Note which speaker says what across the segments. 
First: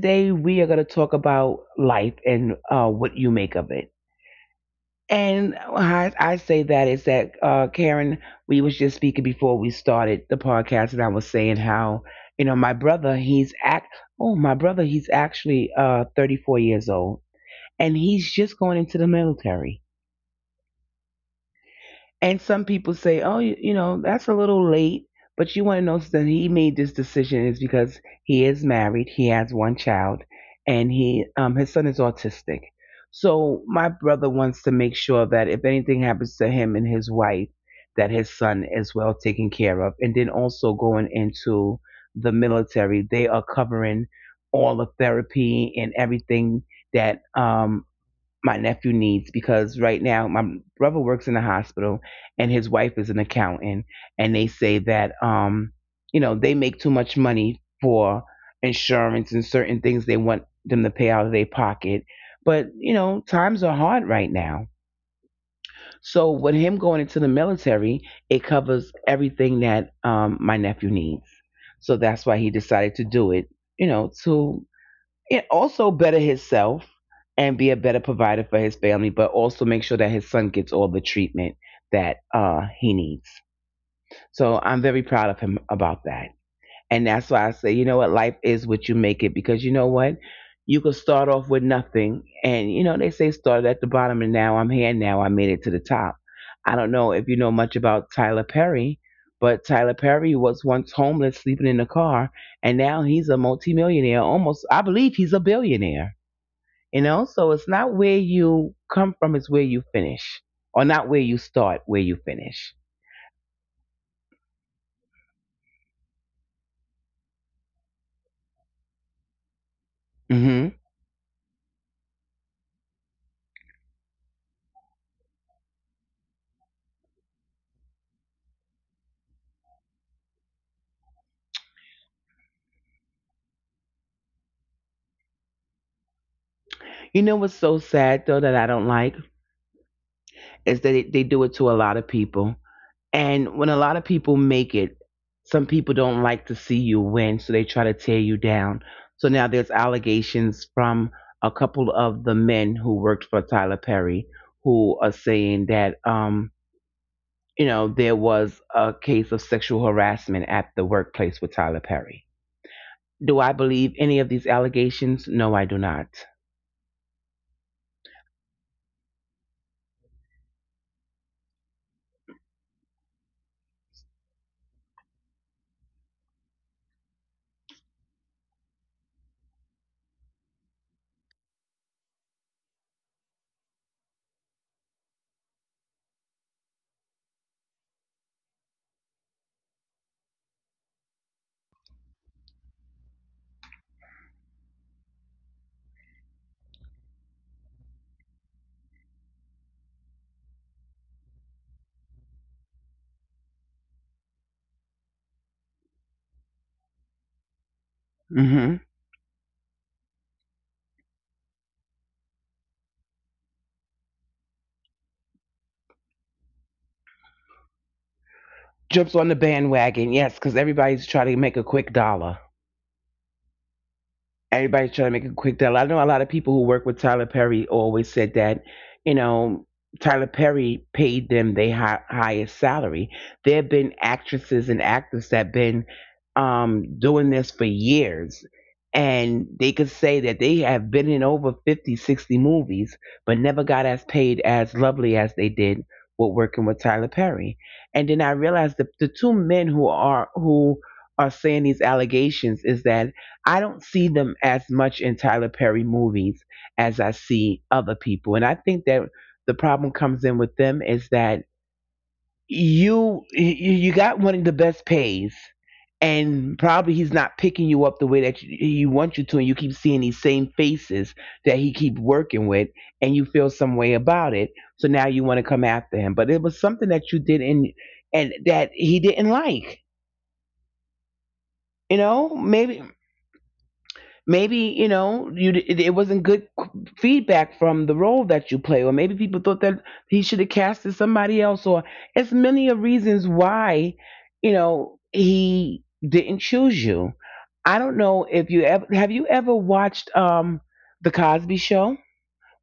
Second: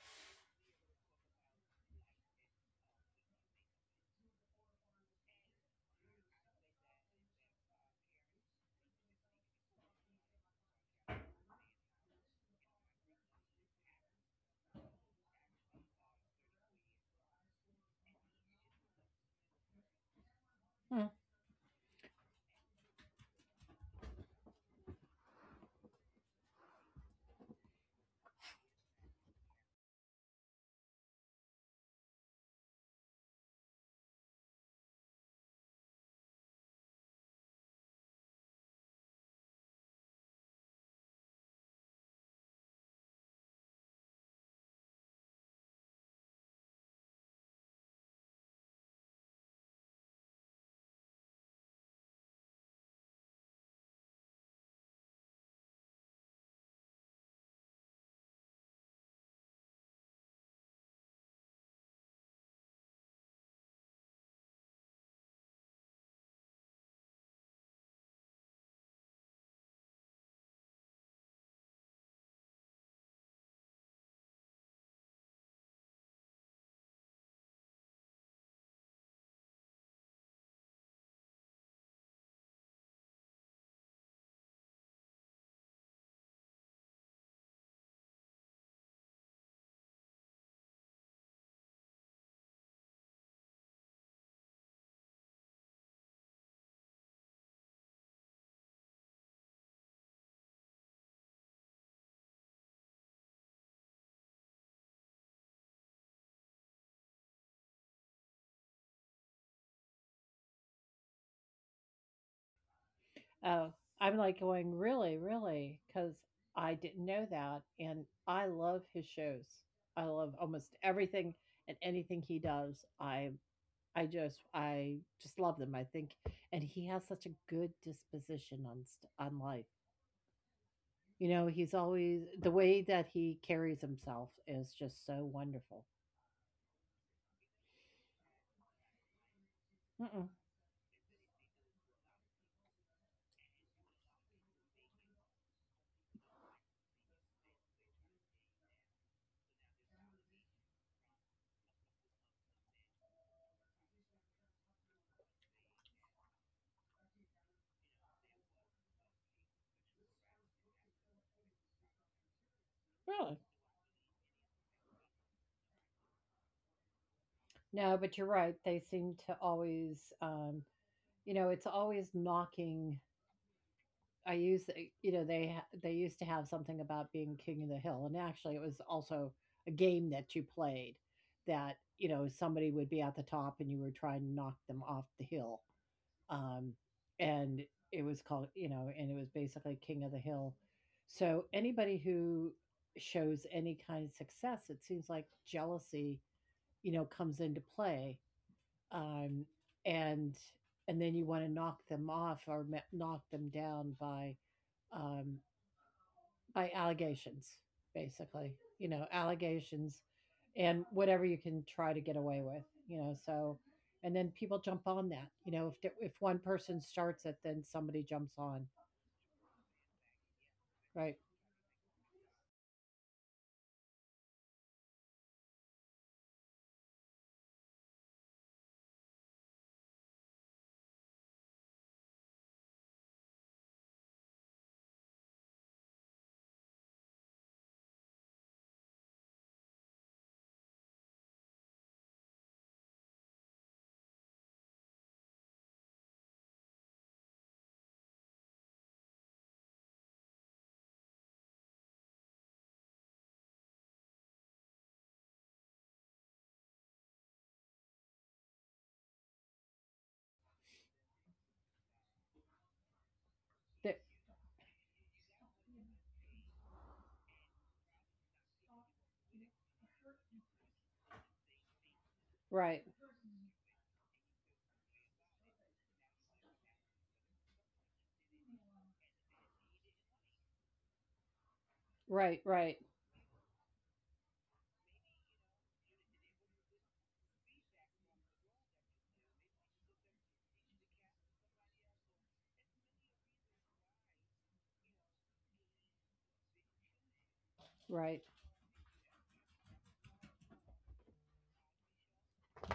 Speaker 1: today we are going to talk about life and what you make of it. And I say that is that Karen, we was just speaking before we started the podcast, and I was saying how you know my brother, he's actually 34 years old, and he's just going into the military.
Speaker 2: Mm.
Speaker 1: And some people say, oh, you know, that's a little late. But you want to know that he made this decision is because he is married, he has one child, and he his son is autistic. So my brother wants to make sure that if anything happens to him and his wife, that his son is well taken care of. And then also going into the military, they are covering all the therapy and everything that my nephew needs, because right now my brother works in the hospital and his wife is an accountant, and they say that you know they make too much money for insurance, and certain things they want them to pay out of their pocket. But you know times are hard right now, so with him going into the military, it covers everything that my nephew needs. So that's why he decided to do it, you know, to, it also better himself and be a better provider for his family, but also make sure that his son gets all the treatment that he needs. So I'm very proud of him about that. And that's why I say, you know what, life is what you make it, because you know what? You could start off with nothing. And, you know, they say started at the bottom and now I'm here, now I made it to the top. I don't know if you know much about Tyler Perry, but Tyler Perry was once homeless, sleeping in a car, and now he's a multimillionaire, almost, I believe he's a billionaire. You know, so it's not where you come from, it's where you finish. Or not where you start, where you finish.
Speaker 2: Oh, I'm like going, really, really? Because I didn't know that. And I love his shows. I love
Speaker 1: Hmm.
Speaker 2: almost everything and anything he does. I just love them. I think, and he has such a good disposition on life. You know, he's always the way that he carries himself is just so wonderful.
Speaker 1: You know what's so sad, though, that I don't like
Speaker 2: Mm-mm,
Speaker 1: is that they do it to a lot of people. And when a lot of people make it, some people don't like to see you win, so they try to tear you down. So now there's allegations from a couple of the men who worked for Tyler Perry who are saying that, you know, there was a case of sexual harassment at the workplace with Tyler Perry. Do
Speaker 2: really?
Speaker 1: I believe any of these allegations? No, I do not.
Speaker 2: No, but you're right. They seem to always, it's always knocking. I use, they they used to have something about being king of the hill, and actually, it was also a game that you played, that somebody would be at the top and you were trying to knock them off the hill, um, and and it was basically king of the hill. So anybody who shows any kind of success, it seems like jealousy, comes into play, um, and and then you want to knock them off or knock them down, by um, allegations, basically,
Speaker 1: Hmm.
Speaker 2: allegations and whatever you can try to get away with, so and then people jump on that, if one person starts it, then somebody jumps on,
Speaker 1: Jumps on the bandwagon, yes, because everybody's
Speaker 2: right?
Speaker 1: trying to make a quick dollar. Everybody's trying to make a quick deal. I know a lot of people who work with Tyler Perry always said that, you know, Tyler Perry paid them the highest salary. There have been actresses and actors that have been doing this for years, and they could say that they have been in over 50, 60 movies, but never got as paid as lovely as they did with working with Tyler Perry. And then I realized that the two men who are saying these allegations is that I don't see them as much in Tyler Perry movies as I see other people. And I think that the problem comes in with them is that
Speaker 2: Th-
Speaker 1: you you you got one of the best pays, and probably he's not picking you up the way that you want you to, and you keep seeing these same faces that he keep
Speaker 2: right,
Speaker 1: working with, and you feel some way about it. So now you want to come after him, but it was something that you did in and that he didn't like. You
Speaker 2: right,
Speaker 1: know,
Speaker 2: right,
Speaker 1: maybe, maybe, you know, you it wasn't good feedback from the role that you play, or maybe people thought that he should have casted somebody else, or it's many of reasons why, you know, he didn't choose you. I don't
Speaker 2: right.
Speaker 1: know if you ever, have you ever watched the Cosby Show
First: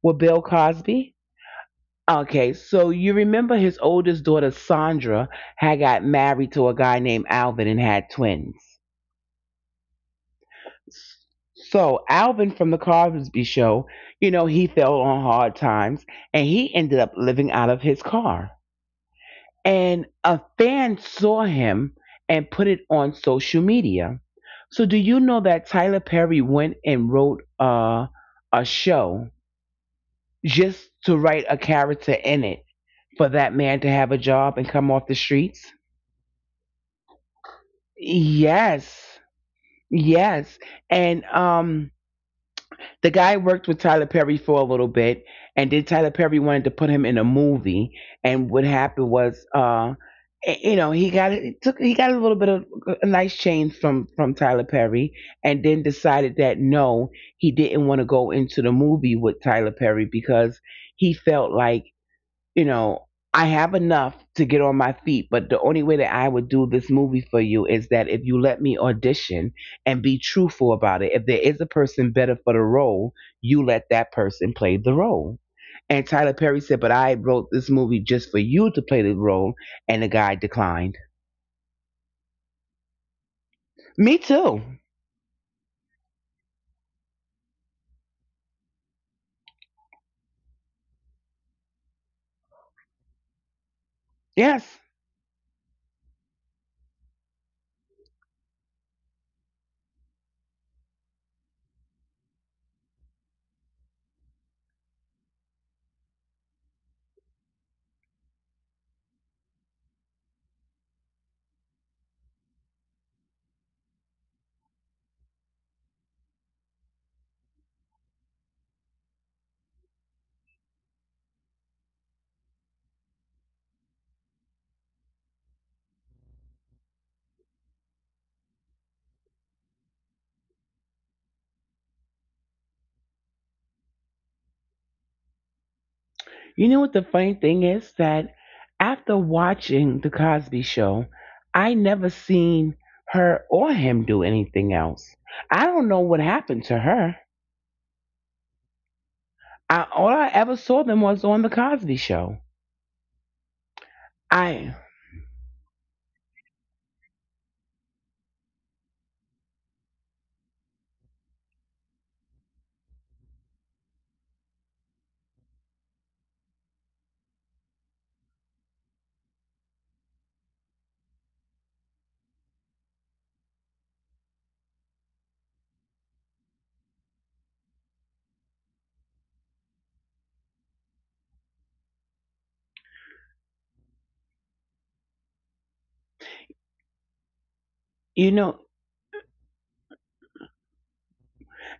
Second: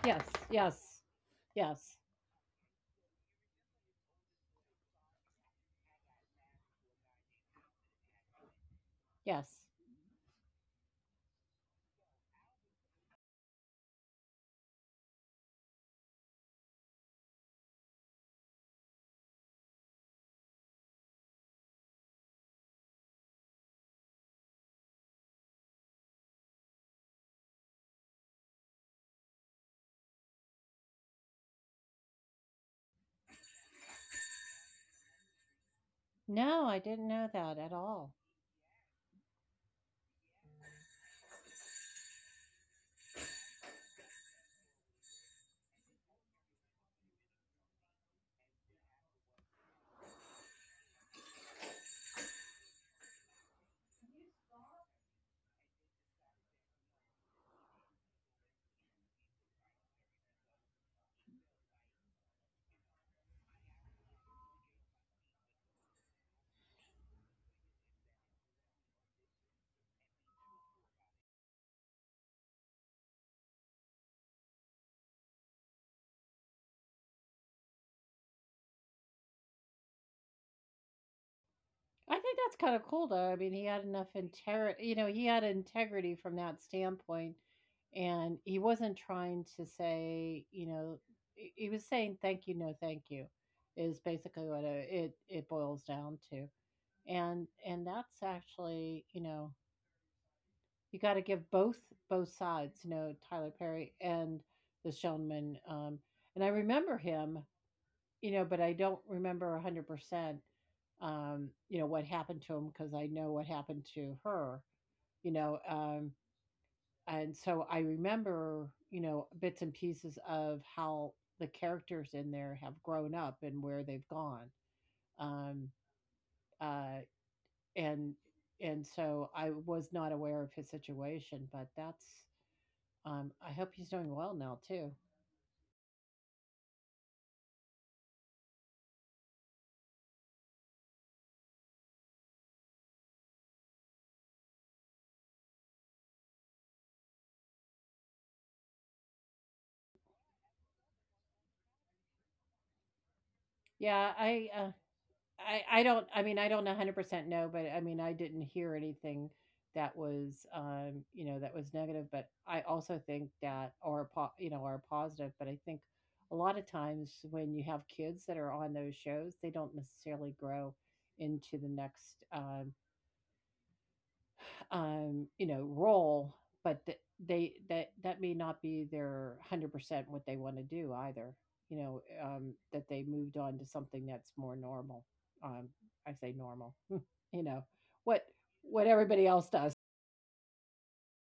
Speaker 1: with
Speaker 2: Yes,
Speaker 1: Bill
Speaker 2: yes,
Speaker 1: Cosby?
Speaker 2: yes,
Speaker 1: Okay, so you remember his oldest daughter Sandra had got married to a guy named Alvin and had twins.
Speaker 2: yes.
Speaker 1: So Alvin from the Cosby Show, you know, he fell on hard times and he ended up living out of his car. And a fan saw him and put it on social media. So do you know that Tyler Perry went and wrote a show just to write a character in it for that man to have a job and come off the streets?
Speaker 2: No, I didn't know that at all.
Speaker 1: Yes. Yes. And the guy worked with Tyler Perry for a little bit, and then Tyler Perry wanted to put him in a movie. And what happened was, you know, he got a little bit of a nice change from Tyler Perry, and then decided that no, he didn't want to go into the movie with Tyler Perry because he felt like, you know, I have enough to get on my feet, but the only way that I would do this movie for you is that if you let me audition and be truthful about it. If there is a person better for the role, you let that person play the role. And Tyler Perry said, but I wrote this movie just for you to play the role, and the guy declined.
Speaker 2: I think that's kind of cool, though. I mean, he had enough
Speaker 1: Me too.
Speaker 2: integrity, he had integrity from that standpoint, and he wasn't trying to say, he was saying thank you, no thank you, is basically what
Speaker 1: Yes.
Speaker 2: it boils down to, and that's actually, you got to give both sides. Tyler Perry and the Shonman, and I remember him, but I don't remember 100%, what happened to him, because I know what happened to her, you know. Um, and so I remember, bits and pieces of how the characters in there have grown up and where they've gone. Um, uh, and and so I was not aware of his situation, but that's. I hope he's doing well now too.
Speaker 1: You know what the funny thing is that after watching the Cosby Show, I never seen her or him do anything else. I don't know what happened to her. All I ever saw them was on the Cosby Show.
Speaker 2: Yeah,
Speaker 1: I,
Speaker 2: I don't I mean I don't 100% know, but I mean I didn't hear anything that was that was negative, but I also think that, or po- you know are positive, but I think a lot of times when you have kids that are on those shows, they don't necessarily grow into the next role, but th- they that that may not be their 100% what they want to do either. You know, that they moved on to something that's more normal. Um, I say normal.
Speaker 1: you know,
Speaker 2: What what everybody else does.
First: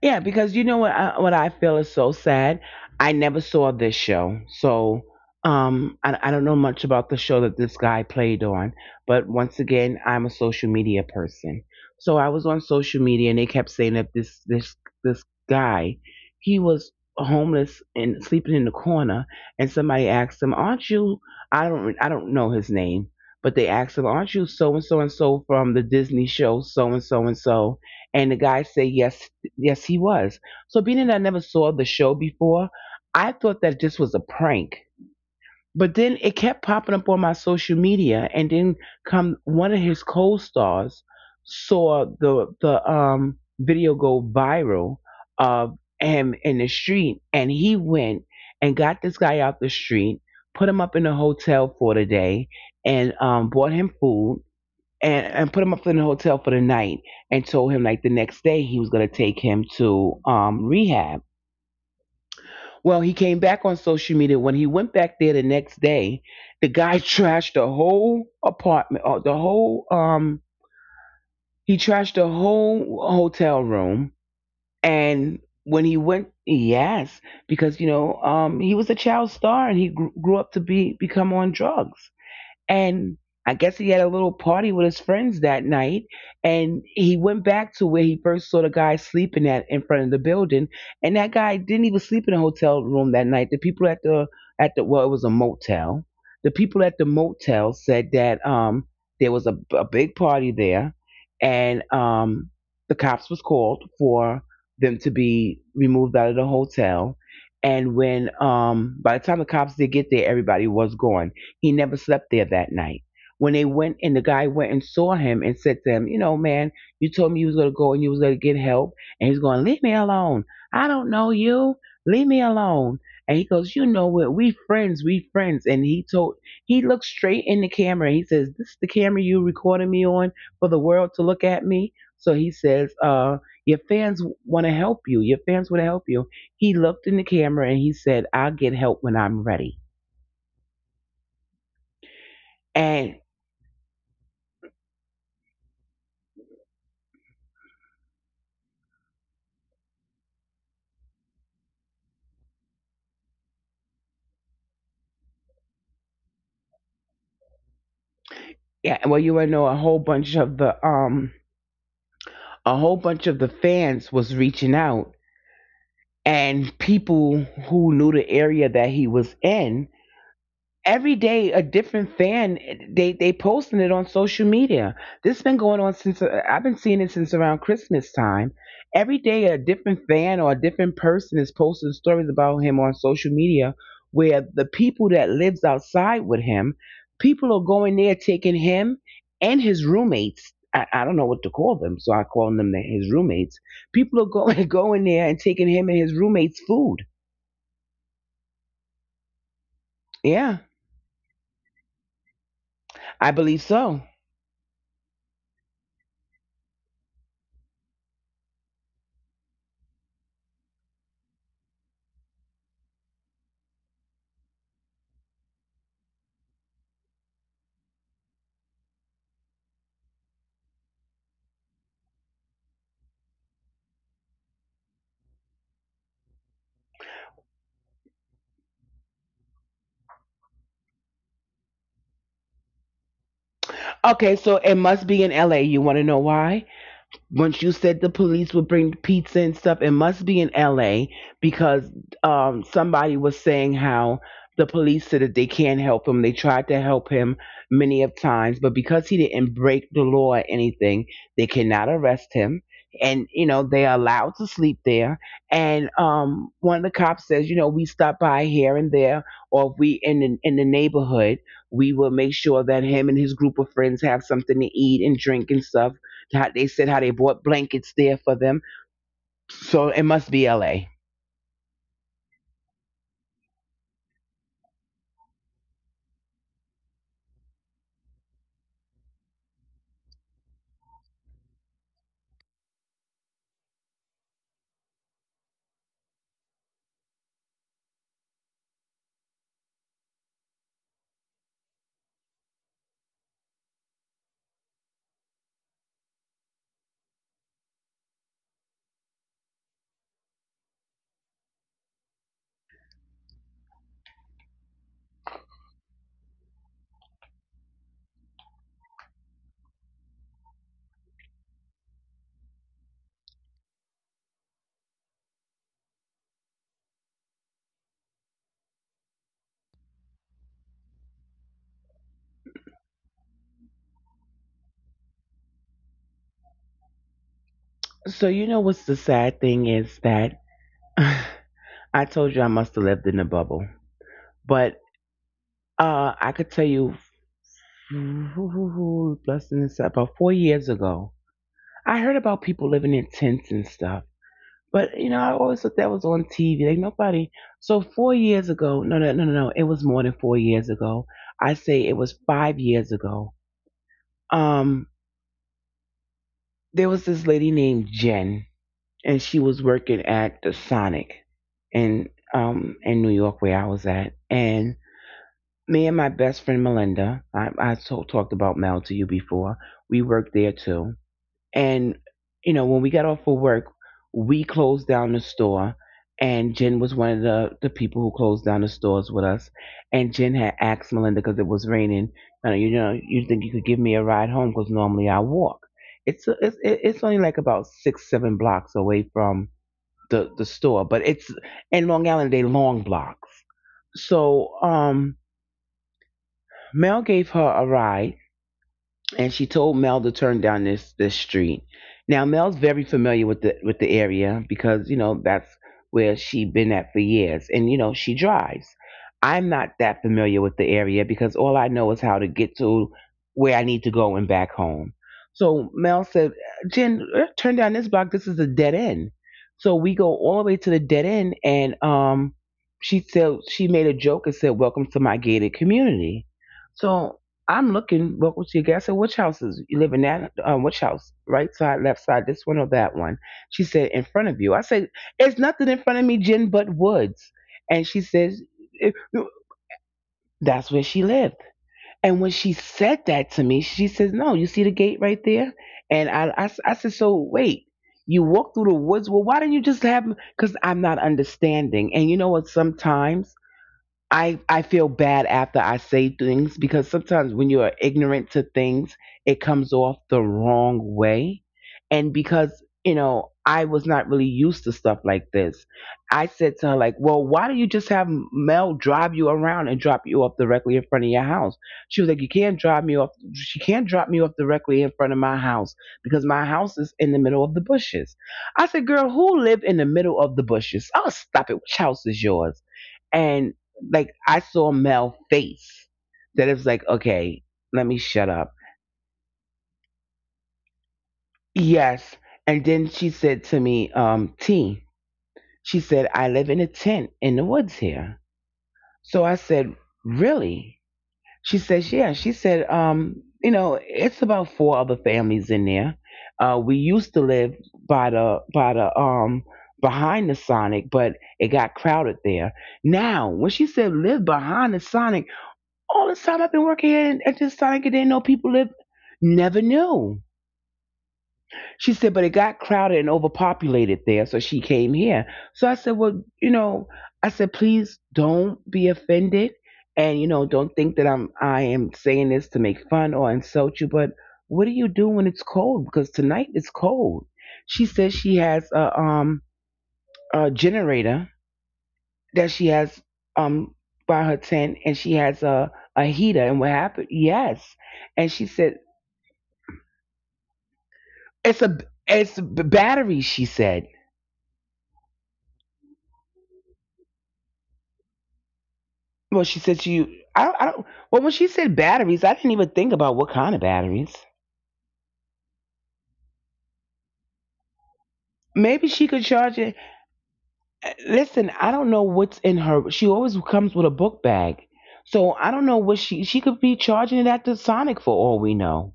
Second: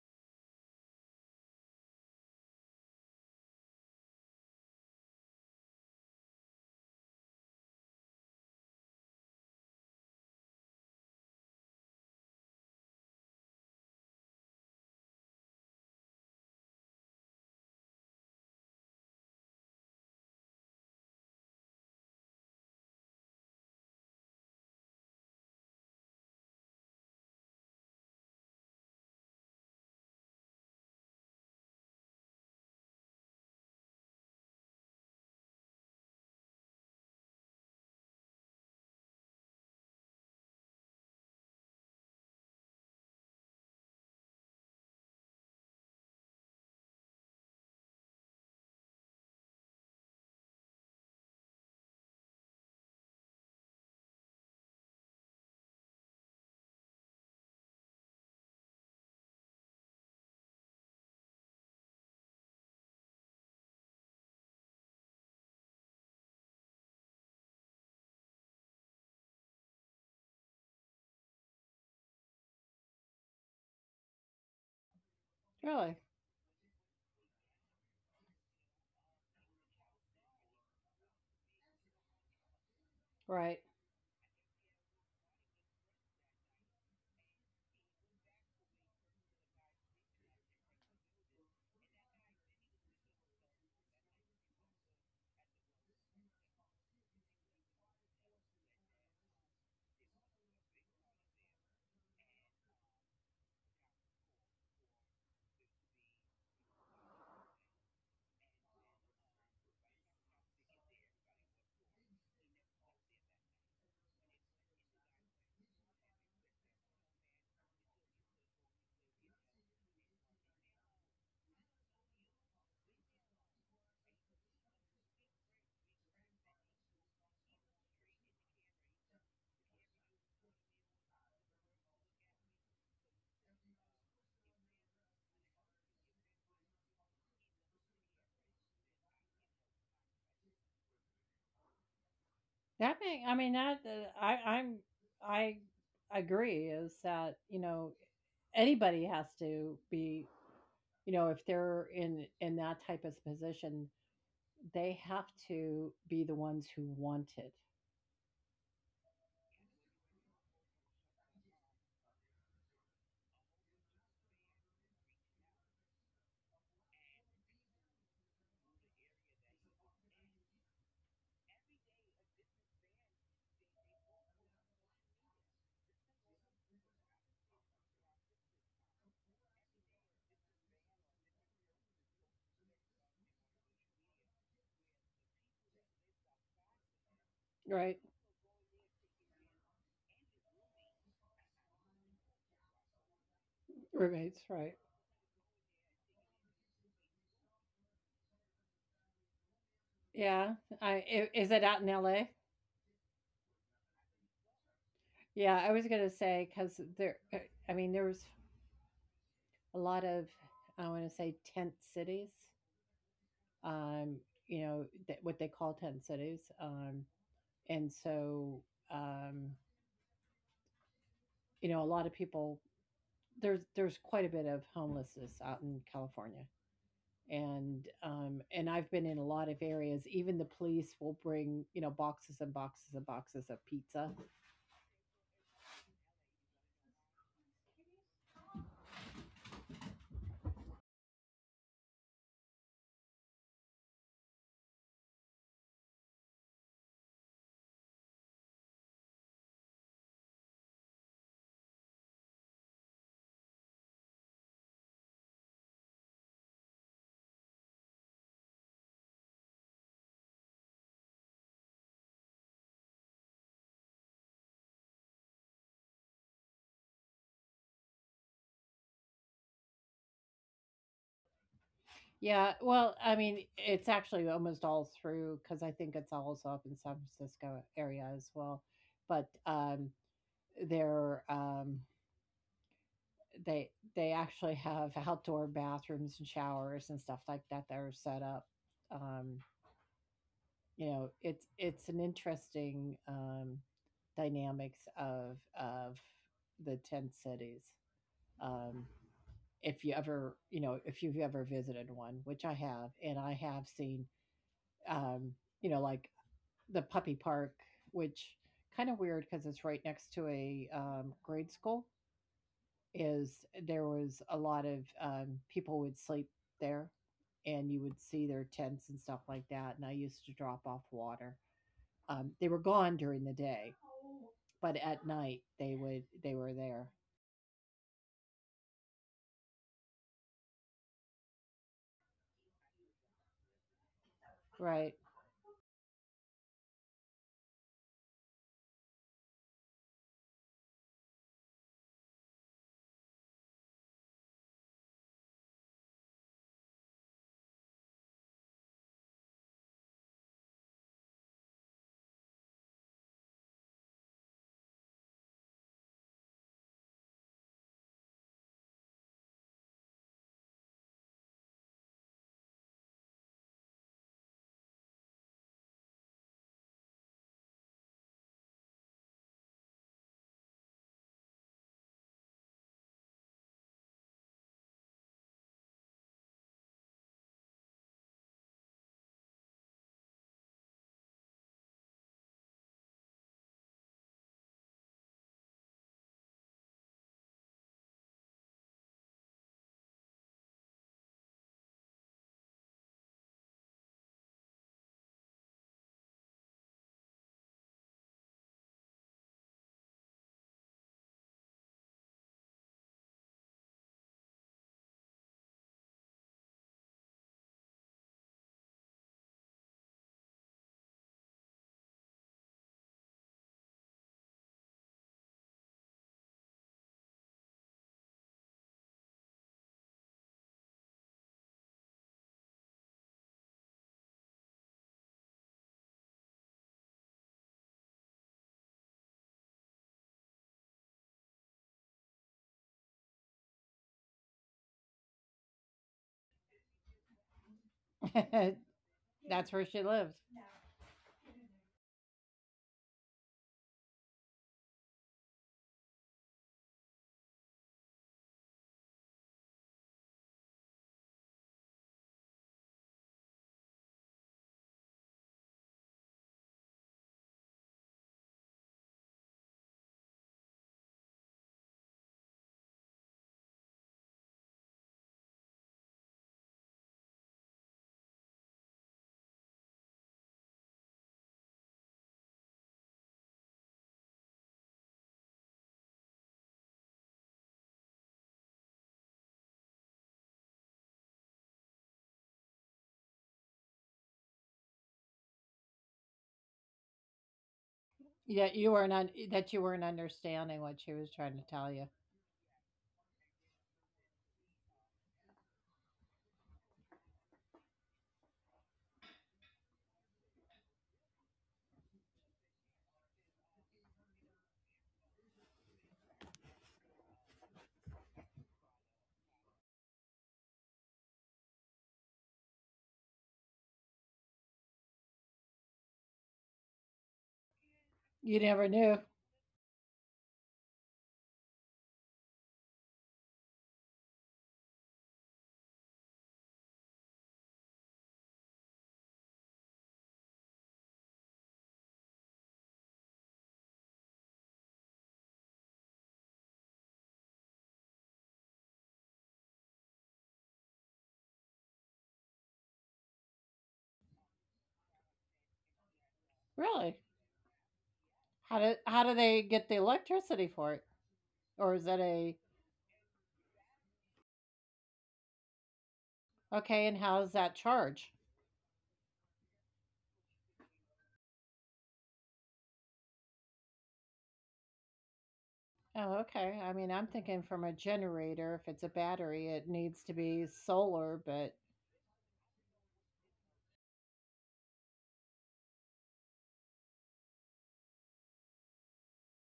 Speaker 1: yeah, because you know what what I feel is so sad. I never saw this show, so I don't know much about the show that this guy played on. But once again, I'm a social media person, so I was on social media, and they kept saying that this guy, he was homeless and sleeping in the corner, and somebody asked him, "Aren't you?" I don't know his name, but they asked him, "Aren't you so and so and so from the Disney show so and so and so?" And the guy said, "Yes, yes, he was." So being that I never saw the show before, I thought that this was a prank. But then it kept popping up on my social media, and then come one of his co-stars saw the video go viral of him in the street, and he went and got this guy out the street, put him up in a hotel for the day, and bought him food and put him up in the hotel for the night, and told him like the next day he was going to take him to rehab. Well, he came back on social media when he went back there the next day. The guy trashed the whole apartment, the whole he trashed the whole hotel room. And
Speaker 2: Really,
Speaker 1: when he went, yes, because you know he was a child star and he grew up to be become on drugs. And
Speaker 2: right?
Speaker 1: I guess he had a little party with his friends that night, and he went back to where he first saw the guy sleeping at in front of the building, and that guy didn't even sleep in a hotel room that night. The people at the, at the, well, it was a motel. The people at the motel said that there was a big party there, and the cops was called for them to be removed out of the hotel, and when by the time the cops did get there, everybody was gone. He never slept there that night. When they went and the guy went and saw him and said to him, you know, man, you told me you was gonna go and you was gonna get help, and he's going, leave me alone. I don't know you. Leave me alone. And he goes, you know what, we friends, we friends, and he looked straight in the camera, he says, this is the camera you recorded me on for the world to look at me. So he says, your fans wanna help you. Your fans wanna help you. He looked in the camera and he said, I'll get help when I'm ready.
Speaker 2: That may, I mean,
Speaker 1: And
Speaker 2: that I agree. Is that anybody has to be, if they're in that type of position, they have to be the ones who want it,
Speaker 1: yeah, you would know a whole bunch of the fans was reaching out and people who knew the area that he was in. Every day a different fan, they posting it on social media. This has been going on since I've been seeing it since around Christmas time. Every day a different fan or a different person is posting stories about him on social media where the people that lives outside with him, people are
Speaker 2: right?
Speaker 1: going there taking him and his roommates. I don't know what to call them, so I call them his roommates.
Speaker 2: Roommates,
Speaker 1: People are
Speaker 2: right?
Speaker 1: going going there and taking him and his roommates' food.
Speaker 2: Yeah.
Speaker 1: Yeah,
Speaker 2: I Is it out in LA?
Speaker 1: I believe so.
Speaker 2: Yeah, I was gonna say because there, I mean, there was a lot of, I want to say, tent cities. Um, what they call tent cities. And so, um, a lot of people, there's quite a bit of homelessness out in California. And and I've been in a lot of areas. Even the police will bring, boxes and boxes and boxes of pizza.
Speaker 1: Okay, so it must be in LA. You want to know why? Once you said the police would bring the pizza and stuff, it must be in LA, because somebody was saying how the police said that they can't help him. They tried to help him many of times, but because he didn't break the law or anything, they cannot arrest him. And you know they are allowed to sleep there. And one of the cops says, you know, we stop by here and there, or if we in the neighborhood, we will make sure that him and his group of friends have something to eat and drink and stuff. They said how they bought blankets there for them. So it must be LA.
Speaker 2: Yeah, well, I mean it's actually almost all through, cuz I think it's also up in San Francisco area as well. But they're, they they actually have outdoor bathrooms and showers and stuff like that that are set up. um you know, it's an interesting, dynamics of the tent cities. um, if you ever, if you've ever visited one, which I have, and I have seen, um, like the puppy park, which kind of weird because it's right next to a, grade school. Is there was a lot of, people would sleep there, and you would see their tents and stuff like that, and I used to drop off water. They were gone during the day, but at night they would, they were there.
Speaker 1: So you know what's the sad thing is that I told you I must have lived in a bubble.
Speaker 2: Right.
Speaker 1: But I could tell you, less than this, about 4 years ago, I heard about people living in tents and stuff. But you know, I always thought that was on TV. Like nobody. So 4 years ago, no, no, no, no, no. It was more than 4 years ago. I say it was 5 years ago. Um, there was this lady named Jen and she was working at the Sonic in New York where I was at. And me and my best friend Melinda, talked about Mel to you before. We worked there too. And you know when we got off for work, we closed down the store. And Jen was one of the people who closed down the stores with us. And Jen had asked Melinda because it was raining. "You know, you think you could give me a ride home? Because normally I walk. It's only like about 6 7 blocks away from the store, but it's in Long Island they long blocks. So Mel gave her a ride and she told Mel to turn down this street. Now Mel's very familiar with the area because you know that's where she been at for years, and you know she drives. I'm not that familiar with the area because all I know is how to get to where I need to go and back home. So Mel said, "Jen, turn down this block. This is a dead end." So we go all the way to the dead end, and she said she made a joke and said, "Welcome to my gated community." So. I'm looking. Welcome to your guest. I said, which house is you live in? That which house? Right side, left side, this one or that one? She said, in front of you. I said, it's nothing in front of me, Jen, but woods. And she says, "It-
Speaker 2: That's where she lived.
Speaker 1: that's where she lived. And when she said that to me, she says, no, you see the gate right there? And I said, so wait. You walk through the woods. Well, why didn't you just have? Because I'm not understanding. And you know what? Sometimes I feel bad after I say things because sometimes when you are ignorant to things, it comes off the wrong way. And because, you know, I was not really used to stuff like this. I said to her like, "Well, why do you just have Mel drive you around and drop you off directly in front of your house?" She was like, "You can't drive me off. She can't drop me off directly in front of my house because my house is in the middle of the bushes." I said, "Girl, who live in the middle of the bushes? Oh, stop it. Which house is yours?" And like I saw Mel face that it was like, okay, let
Speaker 2: Yeah,
Speaker 1: me
Speaker 2: you
Speaker 1: shut
Speaker 2: weren't
Speaker 1: up.
Speaker 2: un- that you weren't understanding what she was trying to tell you.
Speaker 1: Yes. And then she said to me, T, she said, I live in a tent in the woods here. So I said, really? She says, yeah. She said, you know, it's about four other families in there. We used to live by the behind the Sonic, but it got crowded there. Now, when she said live behind the Sonic, all this time I've been working here and at this Sonic
Speaker 2: You
Speaker 1: and didn't
Speaker 2: never
Speaker 1: know
Speaker 2: knew.
Speaker 1: people live. Never knew. She said, but it got crowded and overpopulated there, so she came here. So I said, well, you know, I said, please don't be offended, and you know, don't think that I am saying this to make fun or insult you. But what do you do when it's cold? Because tonight it's cold. She said she has a generator that she has um by her tent and she has a
Speaker 2: Really?
Speaker 1: heater and what happened yes and she
Speaker 2: How do
Speaker 1: said
Speaker 2: they get the electricity for it? Or is that
Speaker 1: it's a
Speaker 2: a
Speaker 1: batteries she said
Speaker 2: okay, and how's that charge?
Speaker 1: well she said to you I don't well when she said batteries I didn't even think about what kind of batteries
Speaker 2: Oh, okay. I mean, I'm thinking from a generator. If it's a
Speaker 1: maybe
Speaker 2: battery,
Speaker 1: she
Speaker 2: it
Speaker 1: could
Speaker 2: needs
Speaker 1: charge
Speaker 2: to
Speaker 1: it.
Speaker 2: be solar, but
Speaker 1: Listen, I don't know what's in her she always comes with a book bag so I don't know what she could be charging it at the Sonic for all we know.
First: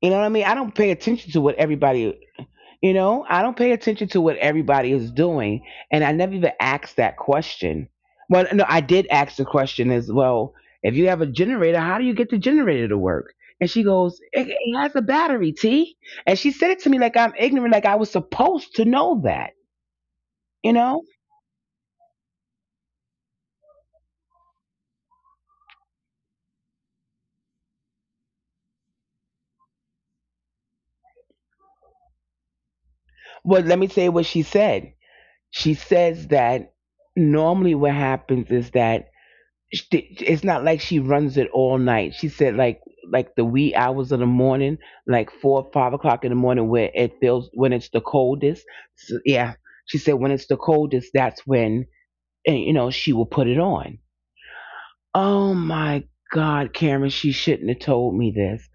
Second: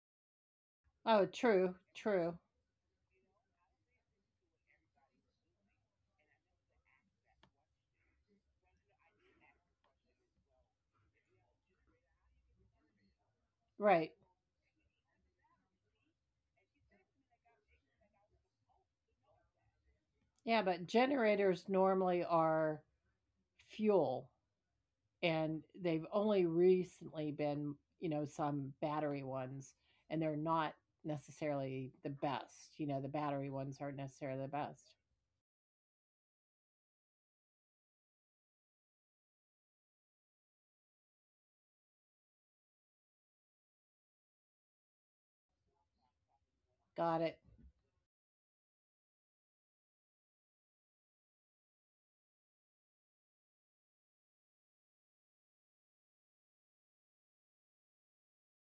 Speaker 1: You know what I mean, I don't pay
Speaker 2: oh,
Speaker 1: attention to what
Speaker 2: true,
Speaker 1: everybody.
Speaker 2: true.
Speaker 1: You know, I don't pay attention to what everybody is doing, and I never even asked that question. Well, no, I did ask the question as well. If you have a generator, how do you get the generator to work? And she
Speaker 2: Right.
Speaker 1: goes, it has a battery, T. And she said it to me like I'm ignorant, like I was supposed to know that.
Speaker 2: Yeah,
Speaker 1: You
Speaker 2: but
Speaker 1: know?
Speaker 2: generators normally are fuel, and they've only recently been, some battery ones, and they're not necessarily the best. You know, the battery
Speaker 1: Well,
Speaker 2: ones
Speaker 1: let me
Speaker 2: aren't
Speaker 1: say what
Speaker 2: necessarily
Speaker 1: she
Speaker 2: the best.
Speaker 1: said. She says that normally what happens is that it's not like she runs it all night. She said like the wee hours of the morning, like 4 or 5 o'clock in the morning, where it
Speaker 2: Got it.
Speaker 1: feels when it's the coldest. So, yeah, she said when it's the coldest, that's when you know she will put it on. Oh my God, Karen, she shouldn't have told me this.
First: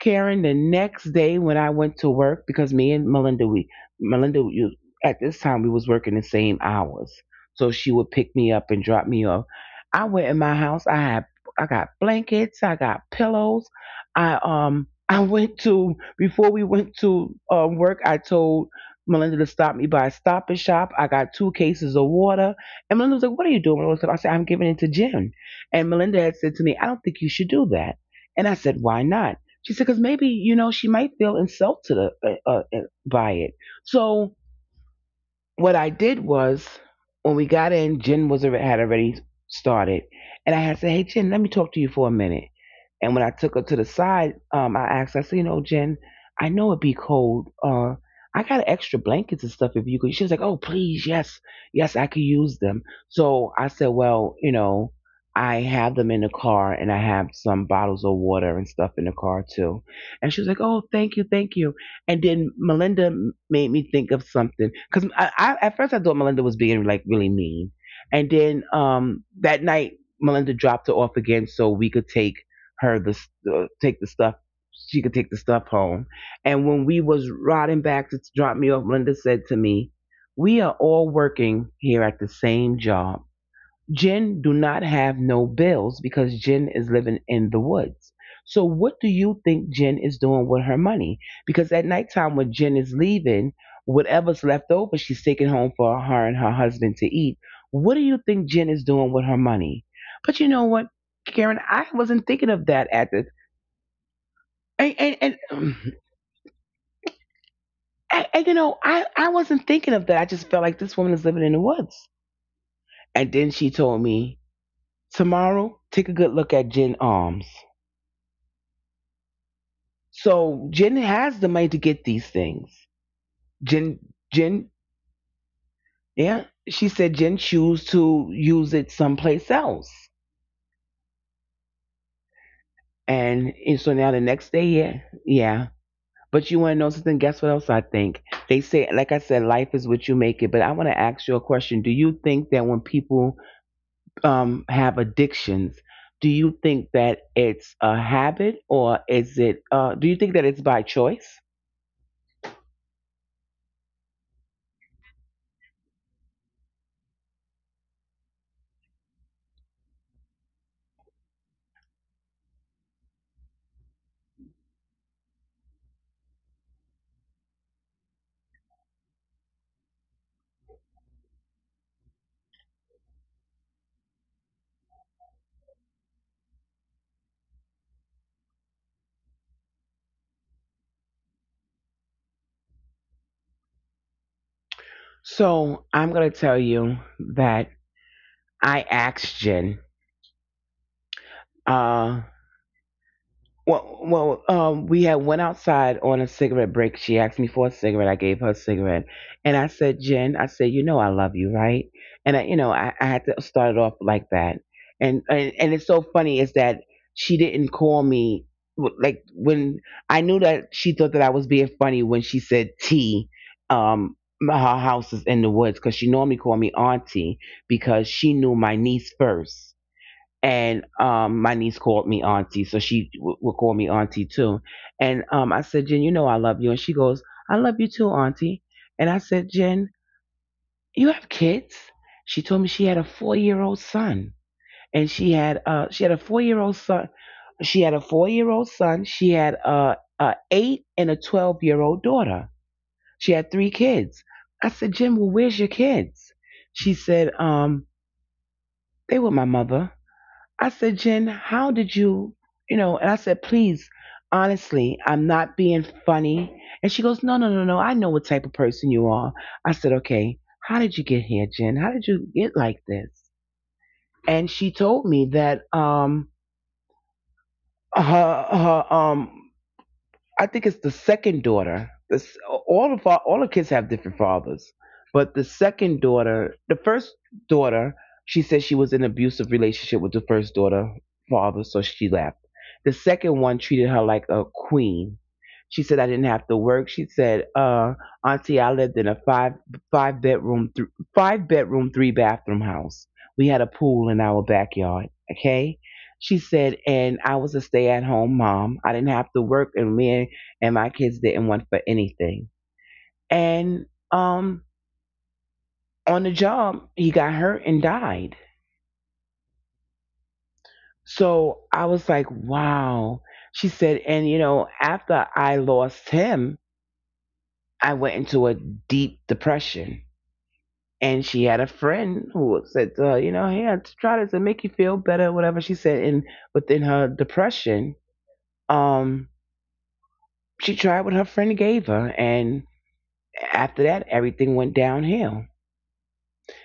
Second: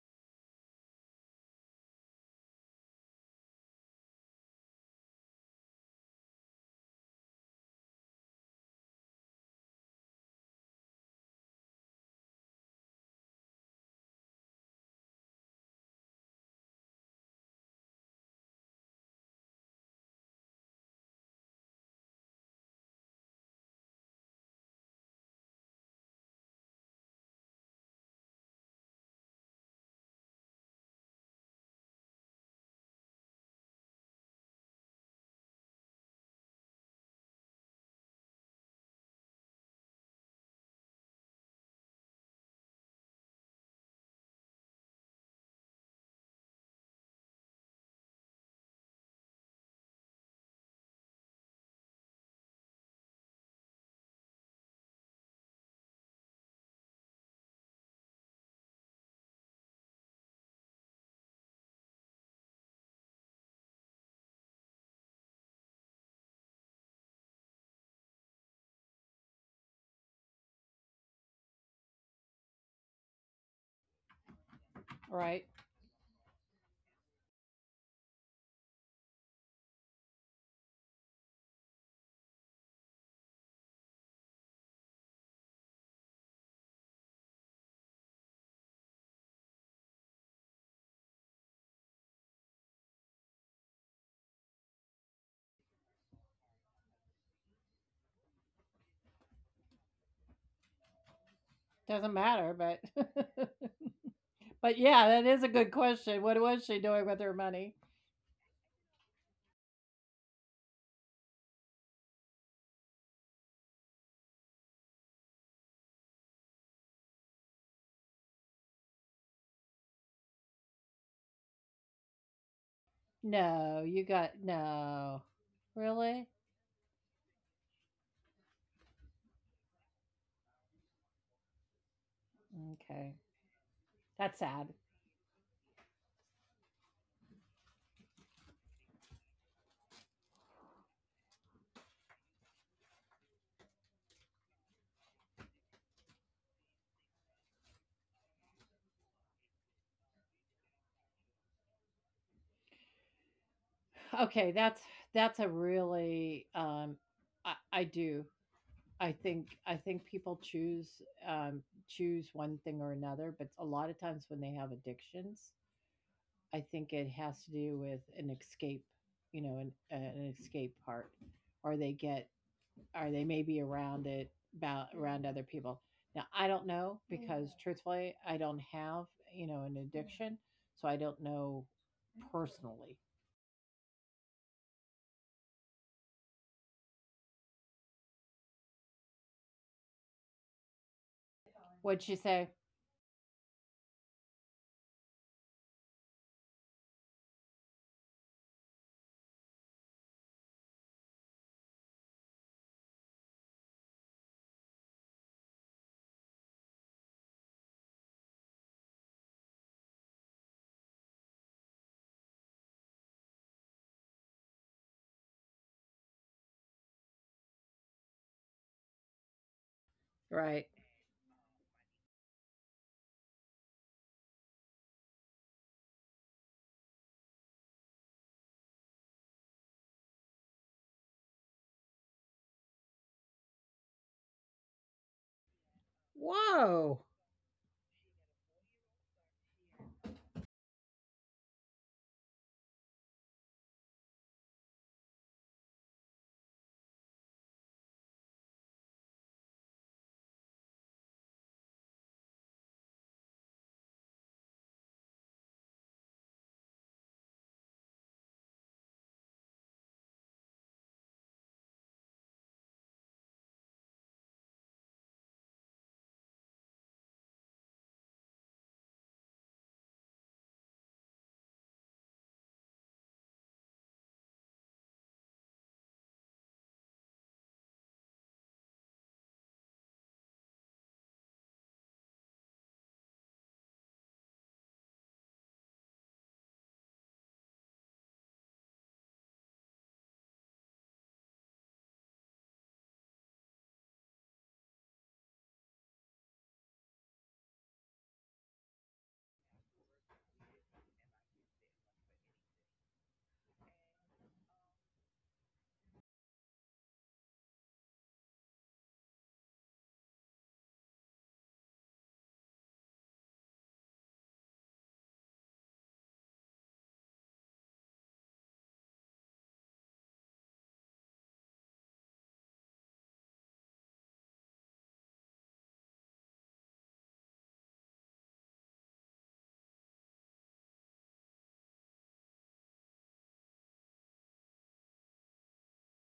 Speaker 1: Karen, the next day when I went to work, because me and Melinda, we Melinda you, at this time we was working the same hours. So she would pick me up and drop me off. I went in my house, I got blankets, I got pillows. I I went to before we went to work, I told Melinda to stop me by a Stop and Shop. I got two cases of water. And Melinda was like, what are you doing? I said, I'm giving it to Jim. And Melinda had said to me, I don't think you should do that. And I said, why not? She said, because maybe, you know, she might feel insulted by it. So what I did was when we got in, Jen was had already started, and I had said, "Hey, Jen, let me talk to you for a minute." And when I took her to the side, I asked, I said, "You know, Jen, I know it'd be cold. I got extra blankets and stuff if you could." She was like, "Oh, please, yes, yes, I could use them." So I said, "Well, you know." I have them in the car and I have some bottles of water and stuff in the car too. And she was like, oh, thank you, thank you. And then Melinda made me think of something because I at first I thought Melinda was being like really mean, and then that night Melinda dropped her off again so we could take her take the stuff she could take
Speaker 2: Right.
Speaker 1: the stuff home. And when we was riding back to drop me off, Melinda said to me, "We are all working here at the same job." Jen do not have no bills because Jen is living in the woods. So what do you think Jen is doing with her money? Because at nighttime when Jen is leaving, whatever's left over she's taking home for her and her husband to eat. What do you think Jen is doing with her money? But you know what, Karen, I
Speaker 2: Doesn't
Speaker 1: wasn't
Speaker 2: matter,
Speaker 1: thinking of
Speaker 2: but
Speaker 1: that at the
Speaker 2: but yeah, that
Speaker 1: and,
Speaker 2: is a good question. What was she doing with her money?
Speaker 1: and you know, I wasn't thinking of that. I just felt like this woman is living in the woods. And then she told me, tomorrow, take a good look at Jen arms. So Jen has the money to get these things.
Speaker 2: No, you
Speaker 1: Jen,
Speaker 2: got
Speaker 1: Jen,
Speaker 2: no. Really?
Speaker 1: yeah, she said Jen choose to use it someplace else.
Speaker 2: Okay.
Speaker 1: And so now the
Speaker 2: That's
Speaker 1: next
Speaker 2: sad.
Speaker 1: day, yeah, yeah. But you want to know something? Guess what else I think? They say, like I said, life is what you make it. But I want to ask you a question. Do you think that when people have addictions, do you think that it's a habit or is it, do you think that it's by choice?
Speaker 2: Okay, that's a really, I do. I think, people choose, um, choose one thing or another, but a lot of times when they have addictions, I think it has to do with an escape, you know, an, escape part, or they get, or they may be around it, about around other people. Now I don't know, because truthfully, I don't have, an addiction, so I don't know personally.
Speaker 1: So I'm gonna tell you that I asked Jen. Uh,
Speaker 2: What'd you say?
Speaker 1: well, we had went outside on a cigarette break. She asked me for a cigarette. I gave her a cigarette, and I said, "Jen, I said, you know, I love you, right?" And I, you know, I had to start it off like that, and it's so funny is that she didn't call me like when I knew that she thought that I was being funny when she said T. Her house is in the woods because she normally called me auntie because she knew my niece first and
Speaker 2: Right.
Speaker 1: my niece called me auntie, so she would call me auntie too. And I said, Jen, you know I love you, and she goes, I love you too, auntie. And I said, Jen, you have kids? She told me she had a four-year-old son, and
Speaker 2: Whoa.
Speaker 1: She had a four-year-old son. She had a eight and a 12-year-old daughter. She had three kids. I said, Jen, well, where's your kids? She said, they were my mother. I said, Jen, how did you, you know? And I said, please, honestly, I'm not being funny. And she goes, no, no, no, no. I know what type of person you are. I said, okay, how did you get here, Jen? How did you get like this? And she told me that her her I think it's the second daughter. This all of our, all the kids have different fathers, but the first daughter, she said she was in an abusive relationship with the first daughter father, so she left. The second one treated her like a queen. She said I didn't have to work. She said, "Auntie, I lived in a five bedroom th- five bedroom three bathroom house. We had a pool in our backyard. Okay." She said, and I was a stay at home mom. I didn't have to work, and me and my kids didn't want for anything. And um, on the job, he got hurt and died. So I was like, wow. She said, and you know, after I lost him, I went into a deep depression. And she had a friend who said to her, you know, hey, I'll try this and make you feel better, whatever she said. And within her depression, um, she tried what her friend gave her. And after that, everything went downhill.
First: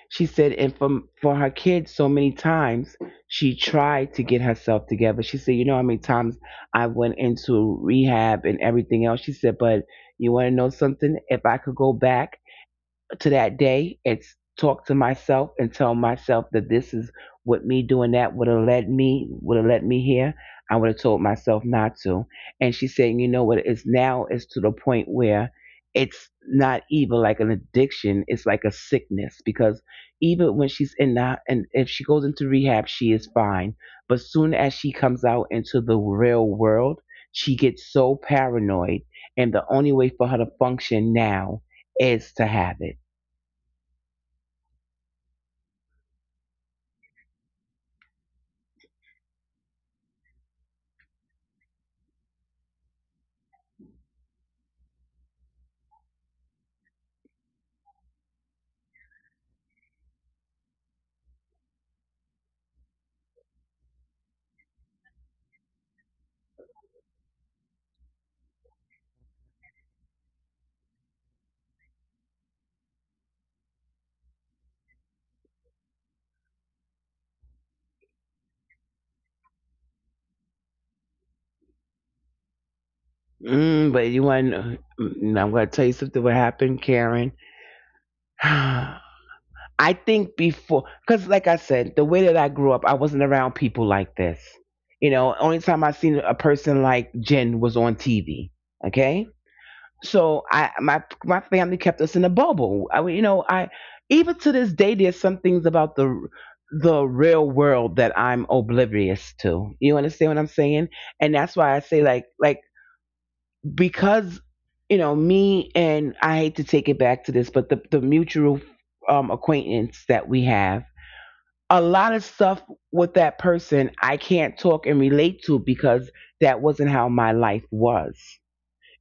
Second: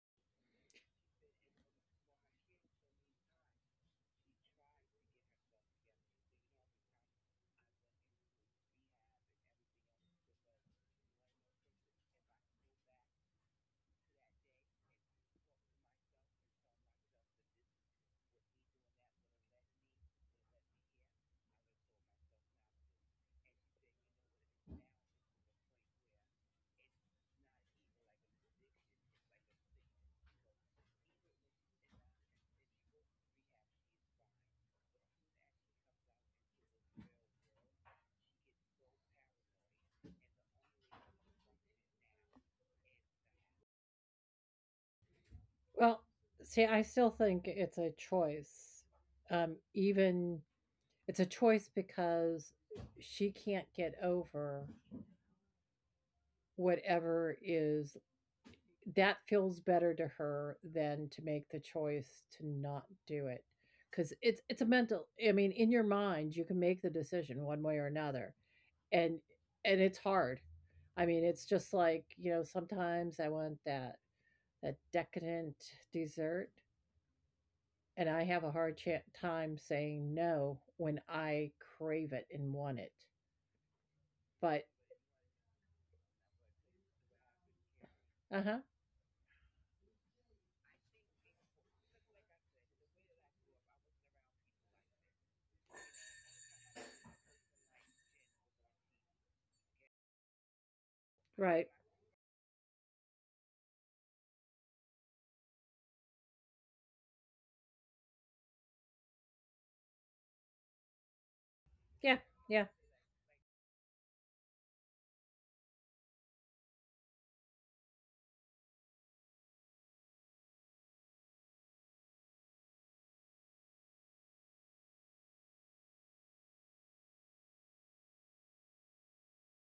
Speaker 1: She said, and for her kids, so many times she tried to get herself together. She said, you know how many times I went into rehab and everything else. She said, but you want to know something? If I could go back, to that day it's talk to myself and tell myself that this is what me doing that would have led me would have led me here, I would have told myself not to. And she's saying, you know what, it's now it's to the point where it's not even like an addiction, it's like a sickness because even when she's in that and if she goes into rehab she is fine, but soon as she comes out into the real world she gets so paranoid, and the only way for her to function now is to have it.
Speaker 2: Well, see, I still think it's a choice. Even it's a choice, because she can't get over whatever is that feels better to her than to make the choice to not do it. Because it's a mental. I mean, in your mind, you can make the decision one way or another, and it's hard. I mean, it's just like you know. Sometimes I want that, decadent dessert, and I have a time saying no when I crave it and want it.
Speaker 1: But
Speaker 2: But,
Speaker 1: you want? I'm going to tell you something. What happened, Karen?
Speaker 2: uh huh,
Speaker 1: I think before, because like I said, the way that I grew up, I wasn't around people like this. You know, only time I seen a person like Jen was on TV. Okay, so I my
Speaker 2: right.
Speaker 1: my family kept us in a bubble. I mean, you know, I even to this day, there's some things about the real world that I'm oblivious to. You understand what I'm saying? And that's
Speaker 2: Yeah,
Speaker 1: why I say
Speaker 2: yeah.
Speaker 1: like because you know me, and I hate to take it back to this, but the mutual acquaintance that we have, a lot of stuff with that person I can't talk and relate to because that wasn't how my life was.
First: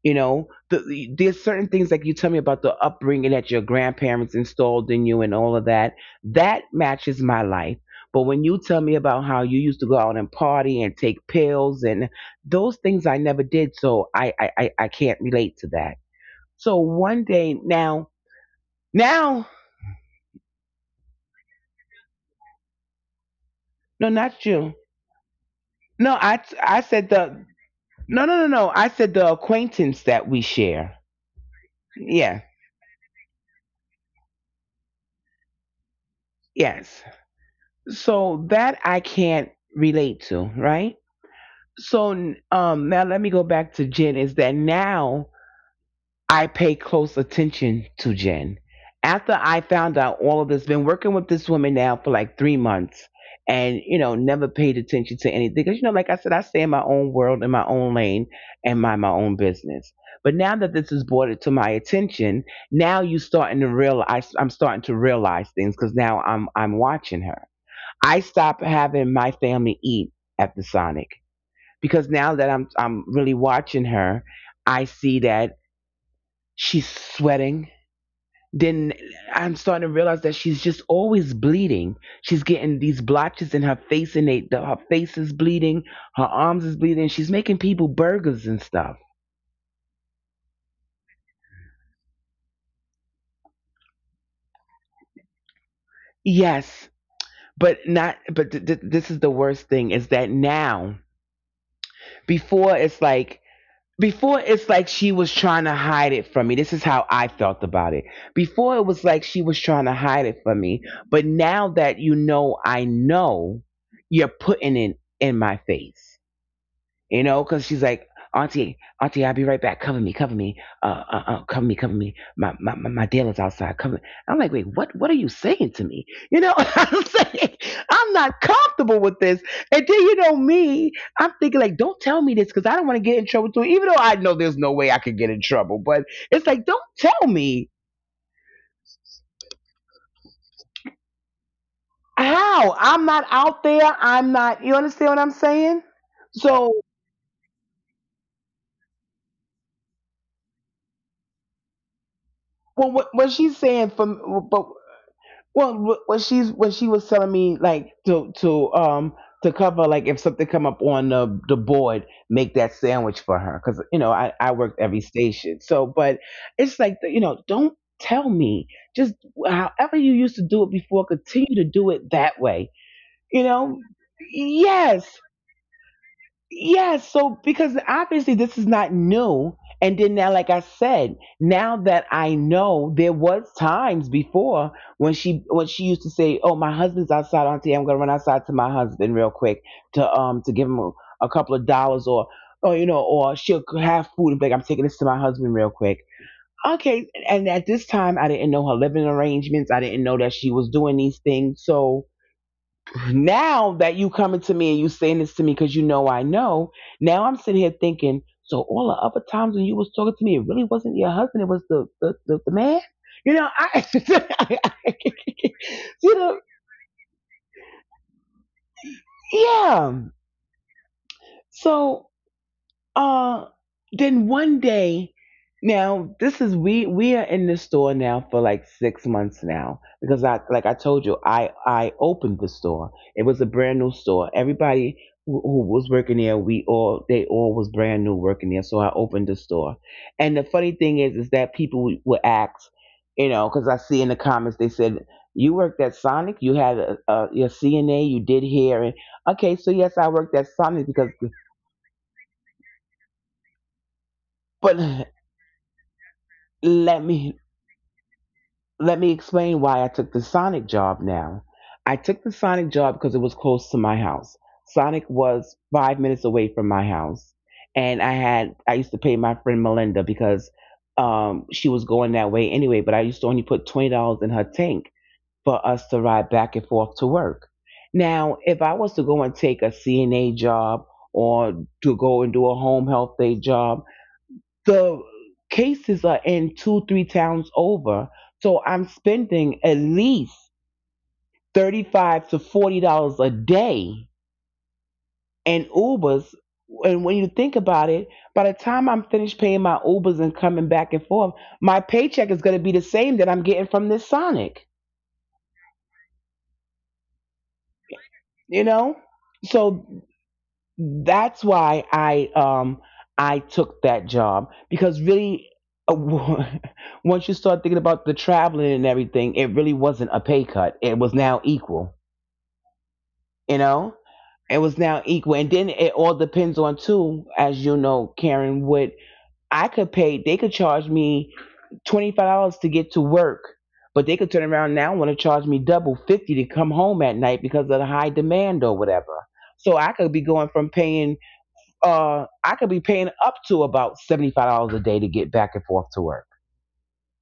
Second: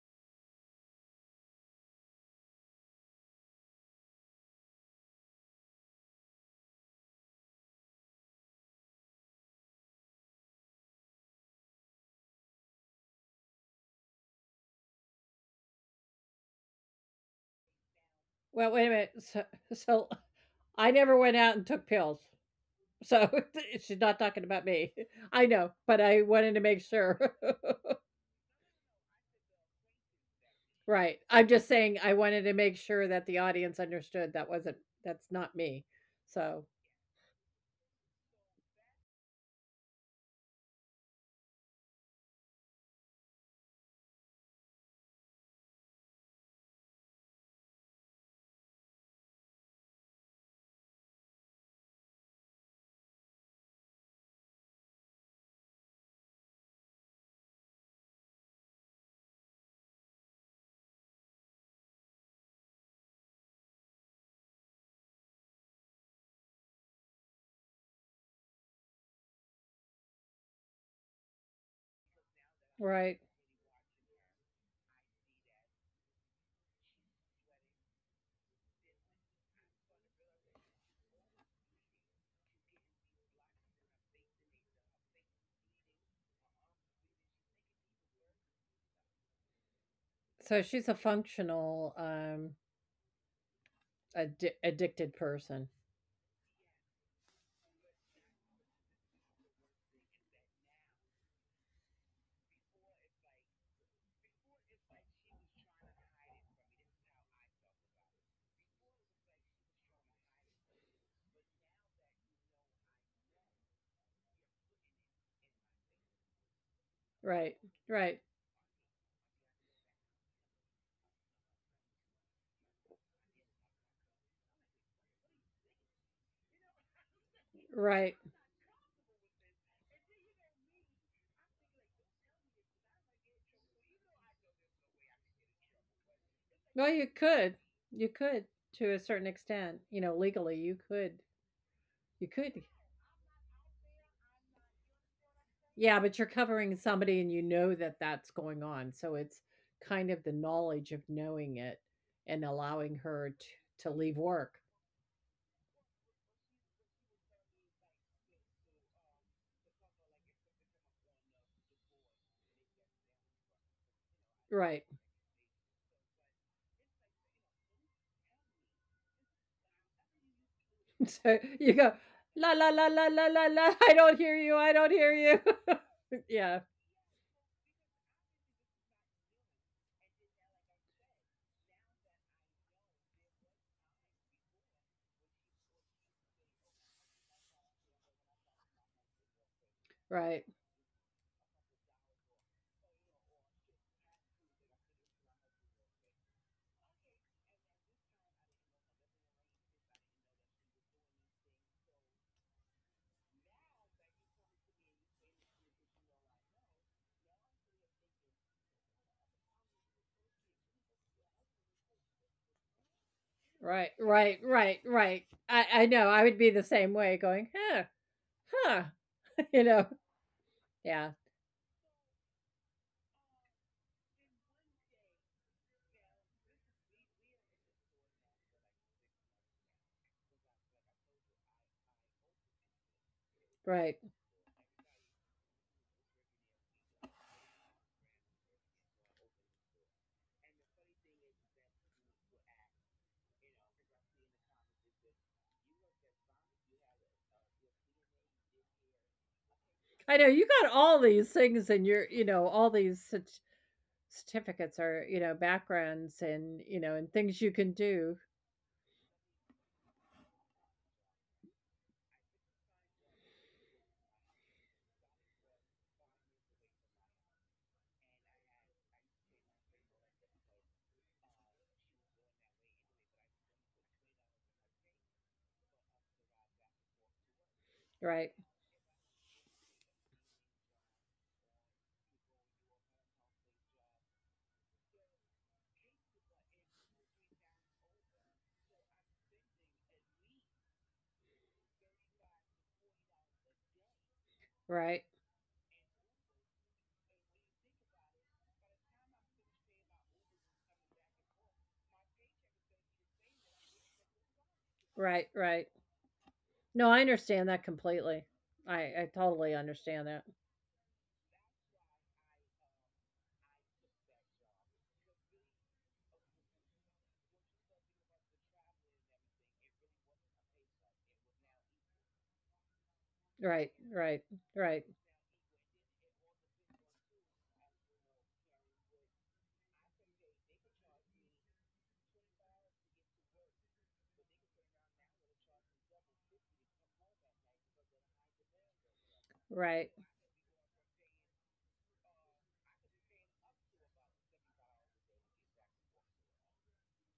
Speaker 1: You know, there's certain things like you tell me about the upbringing that your grandparents installed in you and all of that. That matches my life. But when you tell me about how you used to go out and party and take pills and those things I never did, so I can't relate to that. So one day now,
Speaker 2: Well, wait a minute. So,
Speaker 1: now,
Speaker 2: so I never went out and took pills. So she's
Speaker 1: no,
Speaker 2: not talking
Speaker 1: not
Speaker 2: about
Speaker 1: you.
Speaker 2: me. I know, but
Speaker 1: No,
Speaker 2: I wanted to
Speaker 1: I
Speaker 2: make
Speaker 1: said
Speaker 2: sure.
Speaker 1: the no no no no. I said the acquaintance that we share.
Speaker 2: Right. I'm just saying I wanted
Speaker 1: Yeah.
Speaker 2: to make sure that the audience understood that wasn't, that's not me. So,
Speaker 1: Yes. So that I can't relate to, right? So now let me go back to Jen. Is that now I pay close attention to Jen. After I found out all of this, been working with this woman now for like 3 months, and you know never paid attention to anything because you know, like I said, I stay in my own world, in my own lane, and mind my own business. But now that this is brought to my attention, now you starting to realize I'm starting to realize things because now I'm watching her. I stopped having my family eat at the Sonic because now that I'm
Speaker 2: right.
Speaker 1: really watching her, I see that she's sweating. Then I'm starting to realize that she's just always bleeding. She's getting these blotches in her face, and her face is bleeding, her arms is bleeding. She's making people burgers and stuff.
Speaker 2: So she's a functional, addicted person.
Speaker 1: Yes, but not. But this is the worst thing is that now, before it's like before it's like she was trying to hide it from me. This is how I felt about it. Before it was like she was trying to hide it from me, but now that you know I know, you're putting it in my face, you know,
Speaker 2: Right.
Speaker 1: because she's like,
Speaker 2: Right.
Speaker 1: Auntie, Auntie, I'll be right back. Cover me, cover me, cover me, cover me. My dealer's outside. Cover me." I'm like, wait, what are you saying to me? You know, I'm saying, I'm
Speaker 2: Right.
Speaker 1: not comfortable with this. And then you know me, I'm thinking like, don't tell me this because I don't want to get in trouble too. Even though I know there's no way I could get in trouble, but it's like, don't
Speaker 2: Well, you
Speaker 1: tell
Speaker 2: could.
Speaker 1: me
Speaker 2: You could to a certain extent. You know, legally you could. You could.
Speaker 1: how. I'm not out there. I'm not. You understand what I'm saying?
Speaker 2: Yeah, but you're
Speaker 1: So,
Speaker 2: covering somebody and you know that that's going on. So it's kind of the knowledge of knowing it and
Speaker 1: well,
Speaker 2: allowing
Speaker 1: what, what
Speaker 2: her
Speaker 1: she's saying
Speaker 2: to
Speaker 1: from,
Speaker 2: leave work.
Speaker 1: but well, what she's what she was telling me like to cover like if something come up on the board, make that sandwich for her because you know I worked
Speaker 2: Right.
Speaker 1: every station. So, but it's like you know don't tell me, just however you used to do it before,
Speaker 2: So
Speaker 1: continue to
Speaker 2: you
Speaker 1: do
Speaker 2: go
Speaker 1: it that
Speaker 2: la
Speaker 1: way.
Speaker 2: la la la la
Speaker 1: You
Speaker 2: la
Speaker 1: know,
Speaker 2: la. I don't hear you. I don't
Speaker 1: yes,
Speaker 2: hear you. Yeah.
Speaker 1: yeah, so because obviously this is not new. And then now, like I said, now that I know there was times before when she used to say, "Oh, my husband's outside, Auntie. I'm gonna run outside to my husband real quick to
Speaker 2: Right.
Speaker 1: give him a couple of dollars or you know or she'll have food and be like, "I'm taking this to my husband real quick." Okay, and at this time I didn't know her living arrangements. I didn't know that she was doing these things, so now that you coming to me and you saying this to me because you know I know, now I'm sitting here thinking, so all the other times when you was talking to me, it really wasn't your husband, it was the man? You know, I,
Speaker 2: Right. Right. Right. Right. I
Speaker 1: you
Speaker 2: know. I
Speaker 1: know,
Speaker 2: would be the same way going, "Huh. Huh." You
Speaker 1: yeah.
Speaker 2: know. Yeah.
Speaker 1: So Uh, then one day, now this is we are in the store now for like 6 months now because I like I told you I opened the store. It was a brand new
Speaker 2: Right.
Speaker 1: store. Everybody who was working there, we all they all was brand new working there. So I opened the store, and the funny thing is that people would ask, you know, because I see in the comments they said, "You worked at Sonic. You had a your CNA. You did here, and okay. So yes, I
Speaker 2: I know
Speaker 1: worked at
Speaker 2: you got
Speaker 1: Sonic
Speaker 2: all
Speaker 1: because,"
Speaker 2: these things and you're, you know, all these cert-
Speaker 1: but
Speaker 2: certificates are, you know, backgrounds and, you know,
Speaker 1: let
Speaker 2: and
Speaker 1: me
Speaker 2: things you can do.
Speaker 1: let me explain why I took the Sonic job now. I took the Sonic job because it was close to my house. Sonic was 5 minutes away from my house. And I used to pay my friend Melinda because she was going that way anyway, but I used to only put $20 in her tank for us to ride back and forth to work.
Speaker 2: Right.
Speaker 1: Now, if I was to go and take a CNA job or to go and do a home health day job, the cases are in two, three towns over. So I'm spending at least $35 to $40 a day
Speaker 2: Right.
Speaker 1: in Ubers. And when you think about it, by the time I'm finished paying my Ubers and coming back and forth, my paycheck is going to be the same that I'm getting from this Sonic.
Speaker 2: Right. Right. No, I understand that completely.
Speaker 1: You know,
Speaker 2: I, totally
Speaker 1: so
Speaker 2: understand that.
Speaker 1: that's why I I took that job because really uh, once you start thinking about the traveling and everything, it really wasn't a pay cut. It was now equal, you
Speaker 2: Right.
Speaker 1: know?
Speaker 2: Right.
Speaker 1: It was
Speaker 2: Right.
Speaker 1: now equal. And then it all depends on too, as you know, Karen, what I could pay, they could charge me $25 to get to work. But they could turn around now and want to charge me double 50 to come home at night because of the high demand or whatever. So I
Speaker 2: Right.
Speaker 1: could be going from paying I could be paying up to about $75 a day to get back and forth to work.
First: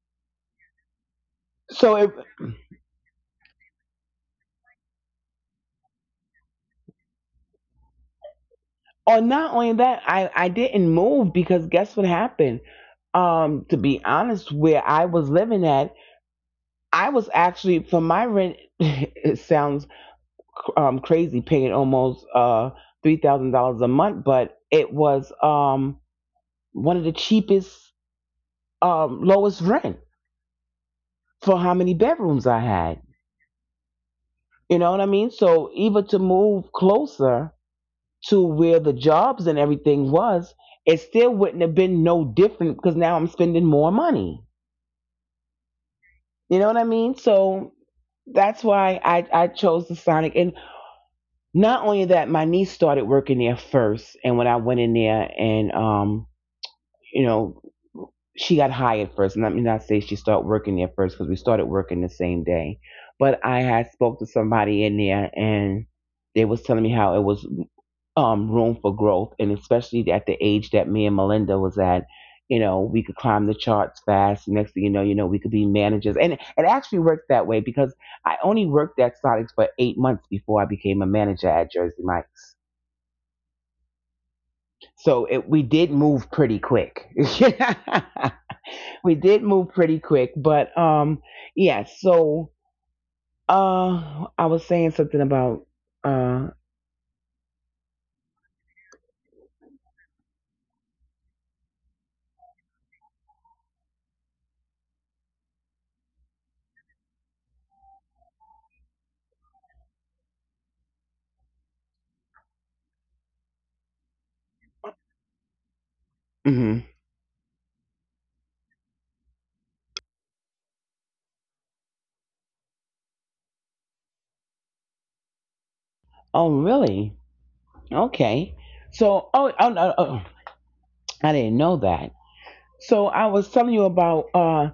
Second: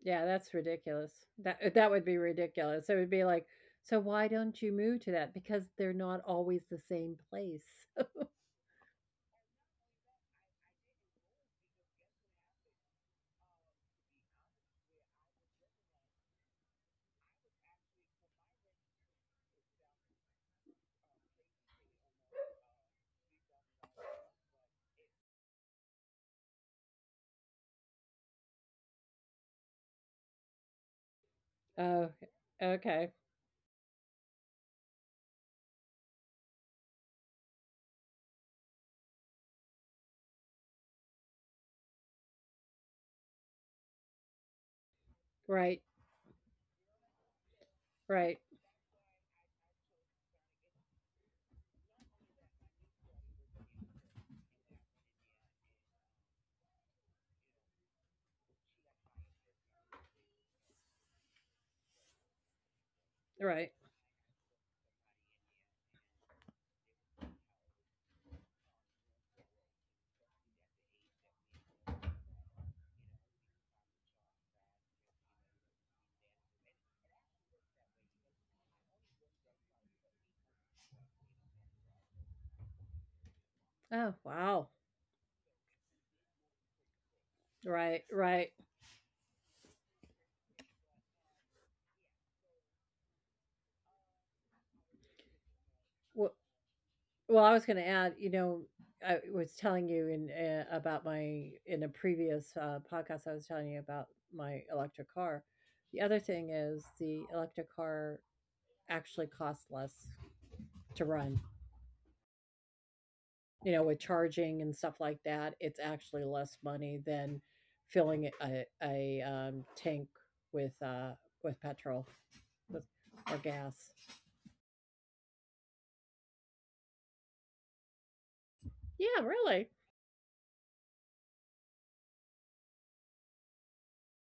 Speaker 2: Yeah, that's ridiculous. That, that
Speaker 1: So,
Speaker 2: would
Speaker 1: it,
Speaker 2: be ridiculous. It would be like, so why don't you move to that? Because they're not always the same place.
Speaker 1: or not only that, I didn't move because guess what happened? To be honest, where I was living at, I was actually for my rent. It sounds crazy paying almost $3,000 a month, but it was one of the cheapest lowest rent for how many
Speaker 2: Oh,
Speaker 1: bedrooms I had.
Speaker 2: okay.
Speaker 1: You know what I mean? So even to move closer, to where the jobs and everything was, it still wouldn't have been no different because now I'm spending more money.
Speaker 2: Right.
Speaker 1: You know what I mean? So that's
Speaker 2: Right.
Speaker 1: why I chose the Sonic. And not only that, my niece started working there first. And when I went in there and, you know, she got hired first. And let me not say she started working there first because we started working the same day. But I had
Speaker 2: Right.
Speaker 1: spoke to somebody in there and they was telling me how it was room for growth, and especially at the age that me and Melinda was at, you know, we could climb the charts fast. Next thing you know, we could be managers, and it actually worked that way because I only worked at Sonics for 8 months before I became a manager at Jersey Mike's.
Speaker 2: Oh, wow.
Speaker 1: So we did move pretty quick.
Speaker 2: Right, right.
Speaker 1: We did move pretty quick, but yeah. So I was saying something about. uh.
Speaker 2: Well, I was going to add, you know, I was telling you in, about my in a previous, podcast, I was telling you about my electric car. The other thing is the electric car actually costs less to run. You know, with charging and stuff like that, it's actually
Speaker 1: Hmm.
Speaker 2: less money than filling a tank with, with petrol, with, or gas.
Speaker 1: Oh, really? Okay. So,
Speaker 2: Yeah, really.
Speaker 1: I didn't know that. So I was telling you about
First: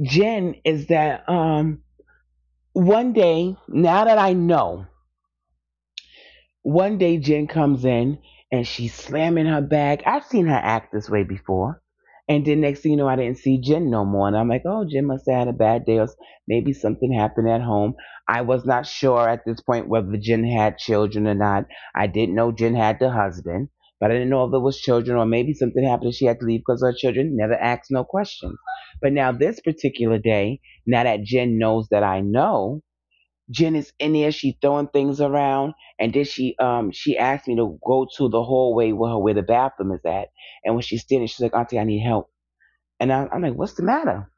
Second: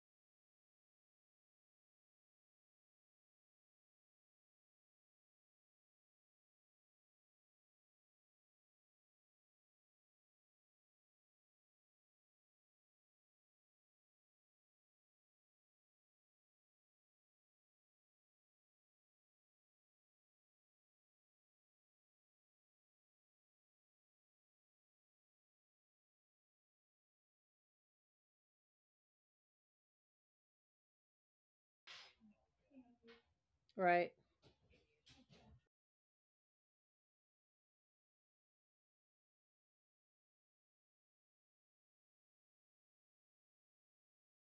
Speaker 1: Jen is that one day now that I know. One day Jen comes in and she's slamming her bag. I've seen her act this way before. And then next thing you know, I didn't see Jen no more. And I'm like, oh, Jen must have had a bad day or maybe something happened at home. I was not sure at this point whether Jen had children or not. I didn't know Jen had the husband, but I didn't know if there was children or maybe something happened and she had to leave because her children never asked no questions. But now this particular day, now that Jen knows that I know, Jen is
Speaker 2: Right.
Speaker 1: in there. She's throwing things around, and then she asked me to go to the hallway where where the bathroom is at. And when she's standing, she's like, "Auntie, I need help." And I'm like, "What's the matter?"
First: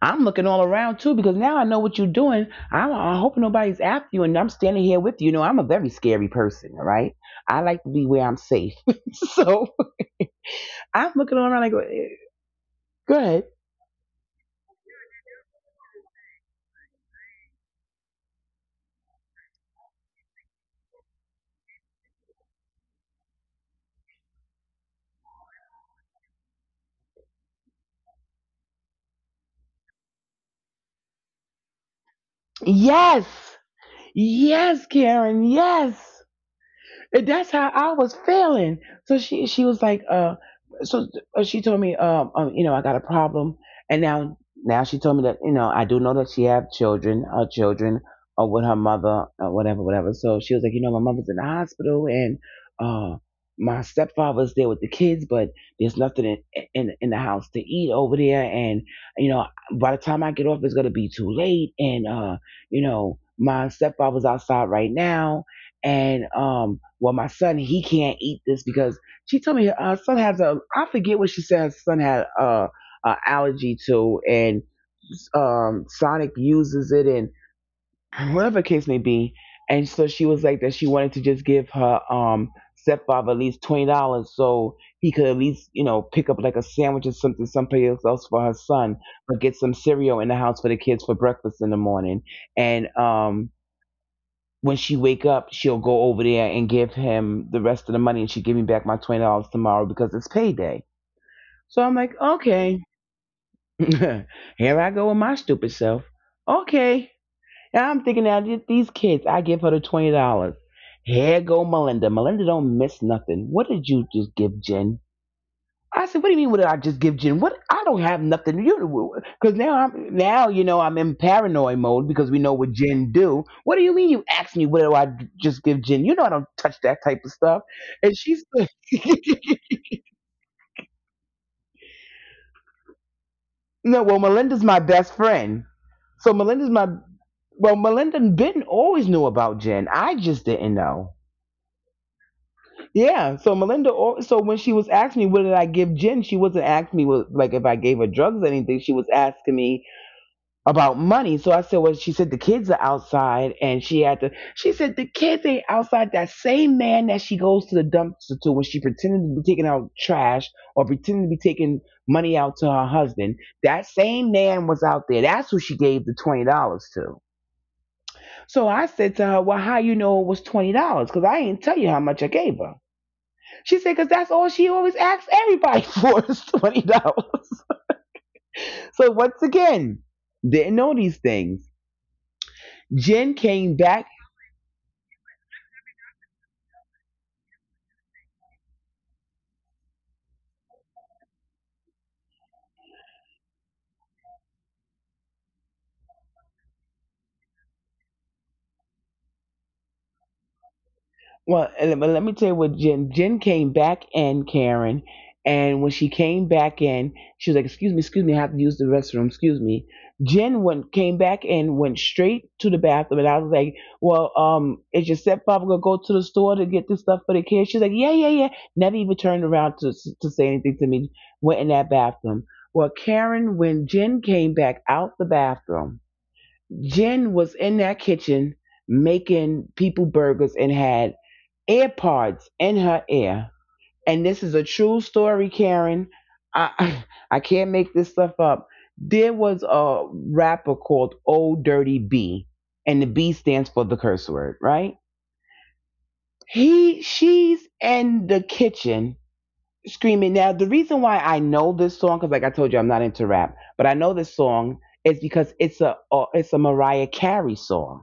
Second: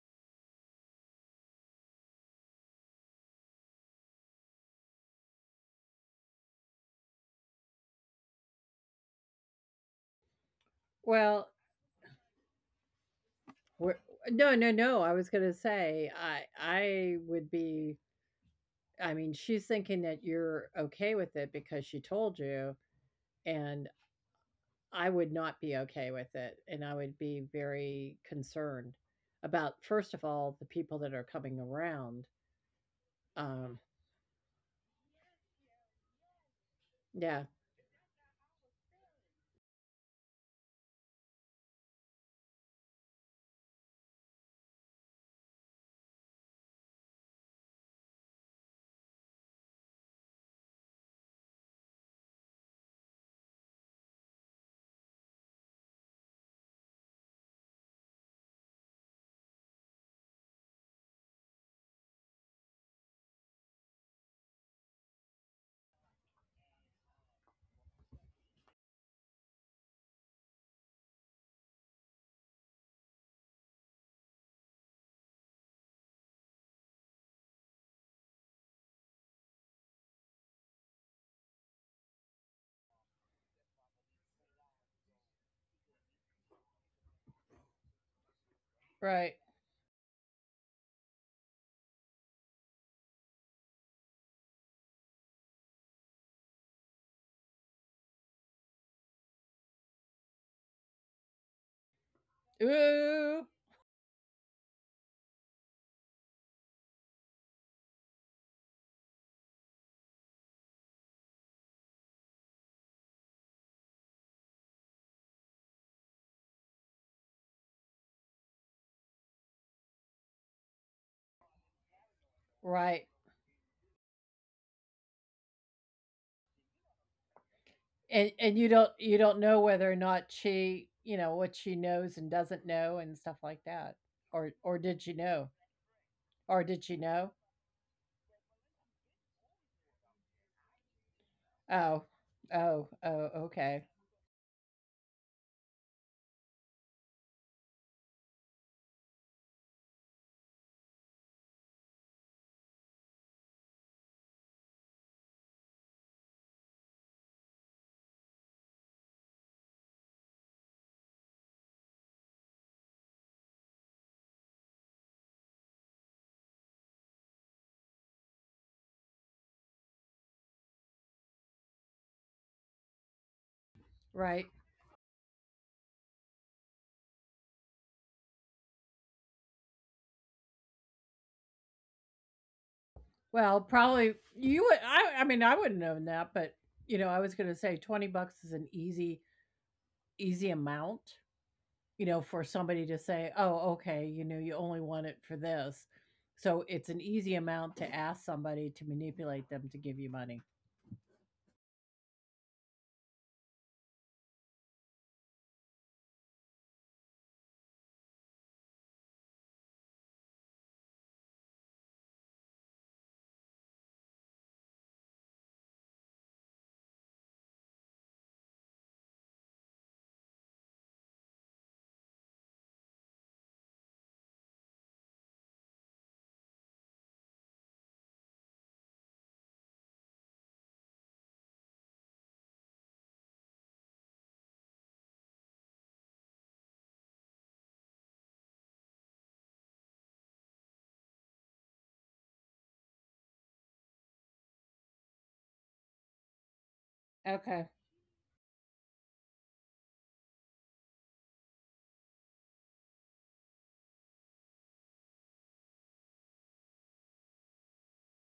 Speaker 1: I'm looking all around too because now I know what you're doing. I hope nobody's after you, and I'm standing here with you. You know, I'm a very scary person. All right, I like to be where I'm safe. So I'm looking
Speaker 2: Well,
Speaker 1: around like, "Eh, go ahead."
Speaker 2: we're no, no, no. I was gonna say, I would be, I mean, she's thinking that you're okay with it because she told you, and I would not be okay with it, and I would be very concerned about, first of all, the people that are coming around.
Speaker 1: Yes,
Speaker 2: Um,
Speaker 1: yes, Karen. Yes. And that's
Speaker 2: yeah,
Speaker 1: how I was feeling. So she was like, so she told me, you know, I got a problem, and now she told me that you know I do know that she have children, her children, or with her mother, or whatever, whatever. So she was like, you know, my mother's in the hospital, and uh, my stepfather's there with the kids, but there's nothing in in the house to eat over there, and you know, by the time I get off, it's gonna be too late, and you know, my stepfather's outside right now and well my son he can't eat this because she told me her son has a I forget what she said her son had a allergy to and Sonic uses it and whatever the case may be, and so she was like that she wanted to just give her stepfather at least $20 so he could at least you know pick up like a sandwich or something someplace else for her son,
Speaker 2: right.
Speaker 1: but get some cereal in the house for the kids for breakfast in the morning, and when she wake up, she'll go over there and give him the rest of the money, and she give me back my $20 tomorrow because it's payday. So I'm like, okay,
Speaker 2: Ooh,
Speaker 1: here I go with my stupid self. Okay, and I'm thinking now these kids, I give her the $20. Here go Melinda. Melinda don't miss nothing. What did you just give Jen? I said, "What do you mean? What did I just give Jen? What? I don't have nothing to do because now you know I'm in paranoid mode because we know
Speaker 2: right.
Speaker 1: what Jen do. What do you mean? You asked me what do I just give Jen? You know I don't touch that type of stuff."
Speaker 2: And
Speaker 1: And
Speaker 2: you
Speaker 1: she's
Speaker 2: don't, know whether or not she, you know, what she knows and doesn't know and stuff like that.
Speaker 1: no.
Speaker 2: Or,
Speaker 1: Well,
Speaker 2: did
Speaker 1: Melinda's
Speaker 2: you
Speaker 1: my
Speaker 2: know?
Speaker 1: best friend,
Speaker 2: Or
Speaker 1: so
Speaker 2: did she
Speaker 1: Melinda's my
Speaker 2: know?
Speaker 1: well. Melinda and Ben always knew about Jen. I just didn't know.
Speaker 2: Oh, oh, oh,
Speaker 1: Yeah.
Speaker 2: okay.
Speaker 1: So so when she was asking me what did I give Jen, she wasn't asking me what, like if I gave her drugs or anything. She was asking me about money. So I said, well, she said the kids are outside and she said the kids ain't outside. That same man that she goes to the dumpster to when she pretended to be taking out trash or pretended to be taking money out to her husband, that same man was out there. That's who she gave the $20 to. So I said to her, well, how you know it was $20? Cause I ain't tell you how much I gave her. She said, cause that's
Speaker 2: Right.
Speaker 1: all she always asks everybody for is $20. So once again, didn't know these things. Jen
Speaker 2: Well,
Speaker 1: came back.
Speaker 2: probably you would, I mean, I wouldn't know that, but you know, I was gonna say $20 is an easy, easy amount. You know, for somebody to say, oh, okay, you know, you only want it for this. So it's an easy amount to ask somebody to manipulate them to give you money.
Speaker 1: Well, and but let me tell you what Jen. Jen came back in, Karen, and when she came back in, she was like, excuse me, I have to use the restroom. Excuse me." Jen went came back and went straight to the bathroom, and I was like, "Well, is your stepfather gonna go to the store to get this stuff for the kids?" She's like, "Yeah, yeah, yeah." Never even turned around to say anything to me. Went in that bathroom. Well, Karen, when Jen came back out the bathroom, Jen was in that kitchen making people burgers and had AirPods in her ear. And this is a true story, Karen. I I can't make this stuff up. There was a rapper called Old Dirty B, and the B stands for the curse word, right? He
Speaker 2: Okay.
Speaker 1: she's in the kitchen screaming. Now the reason why I know this song, because like I told you, I'm not into rap, but I know this song is because it's a Mariah Carey song,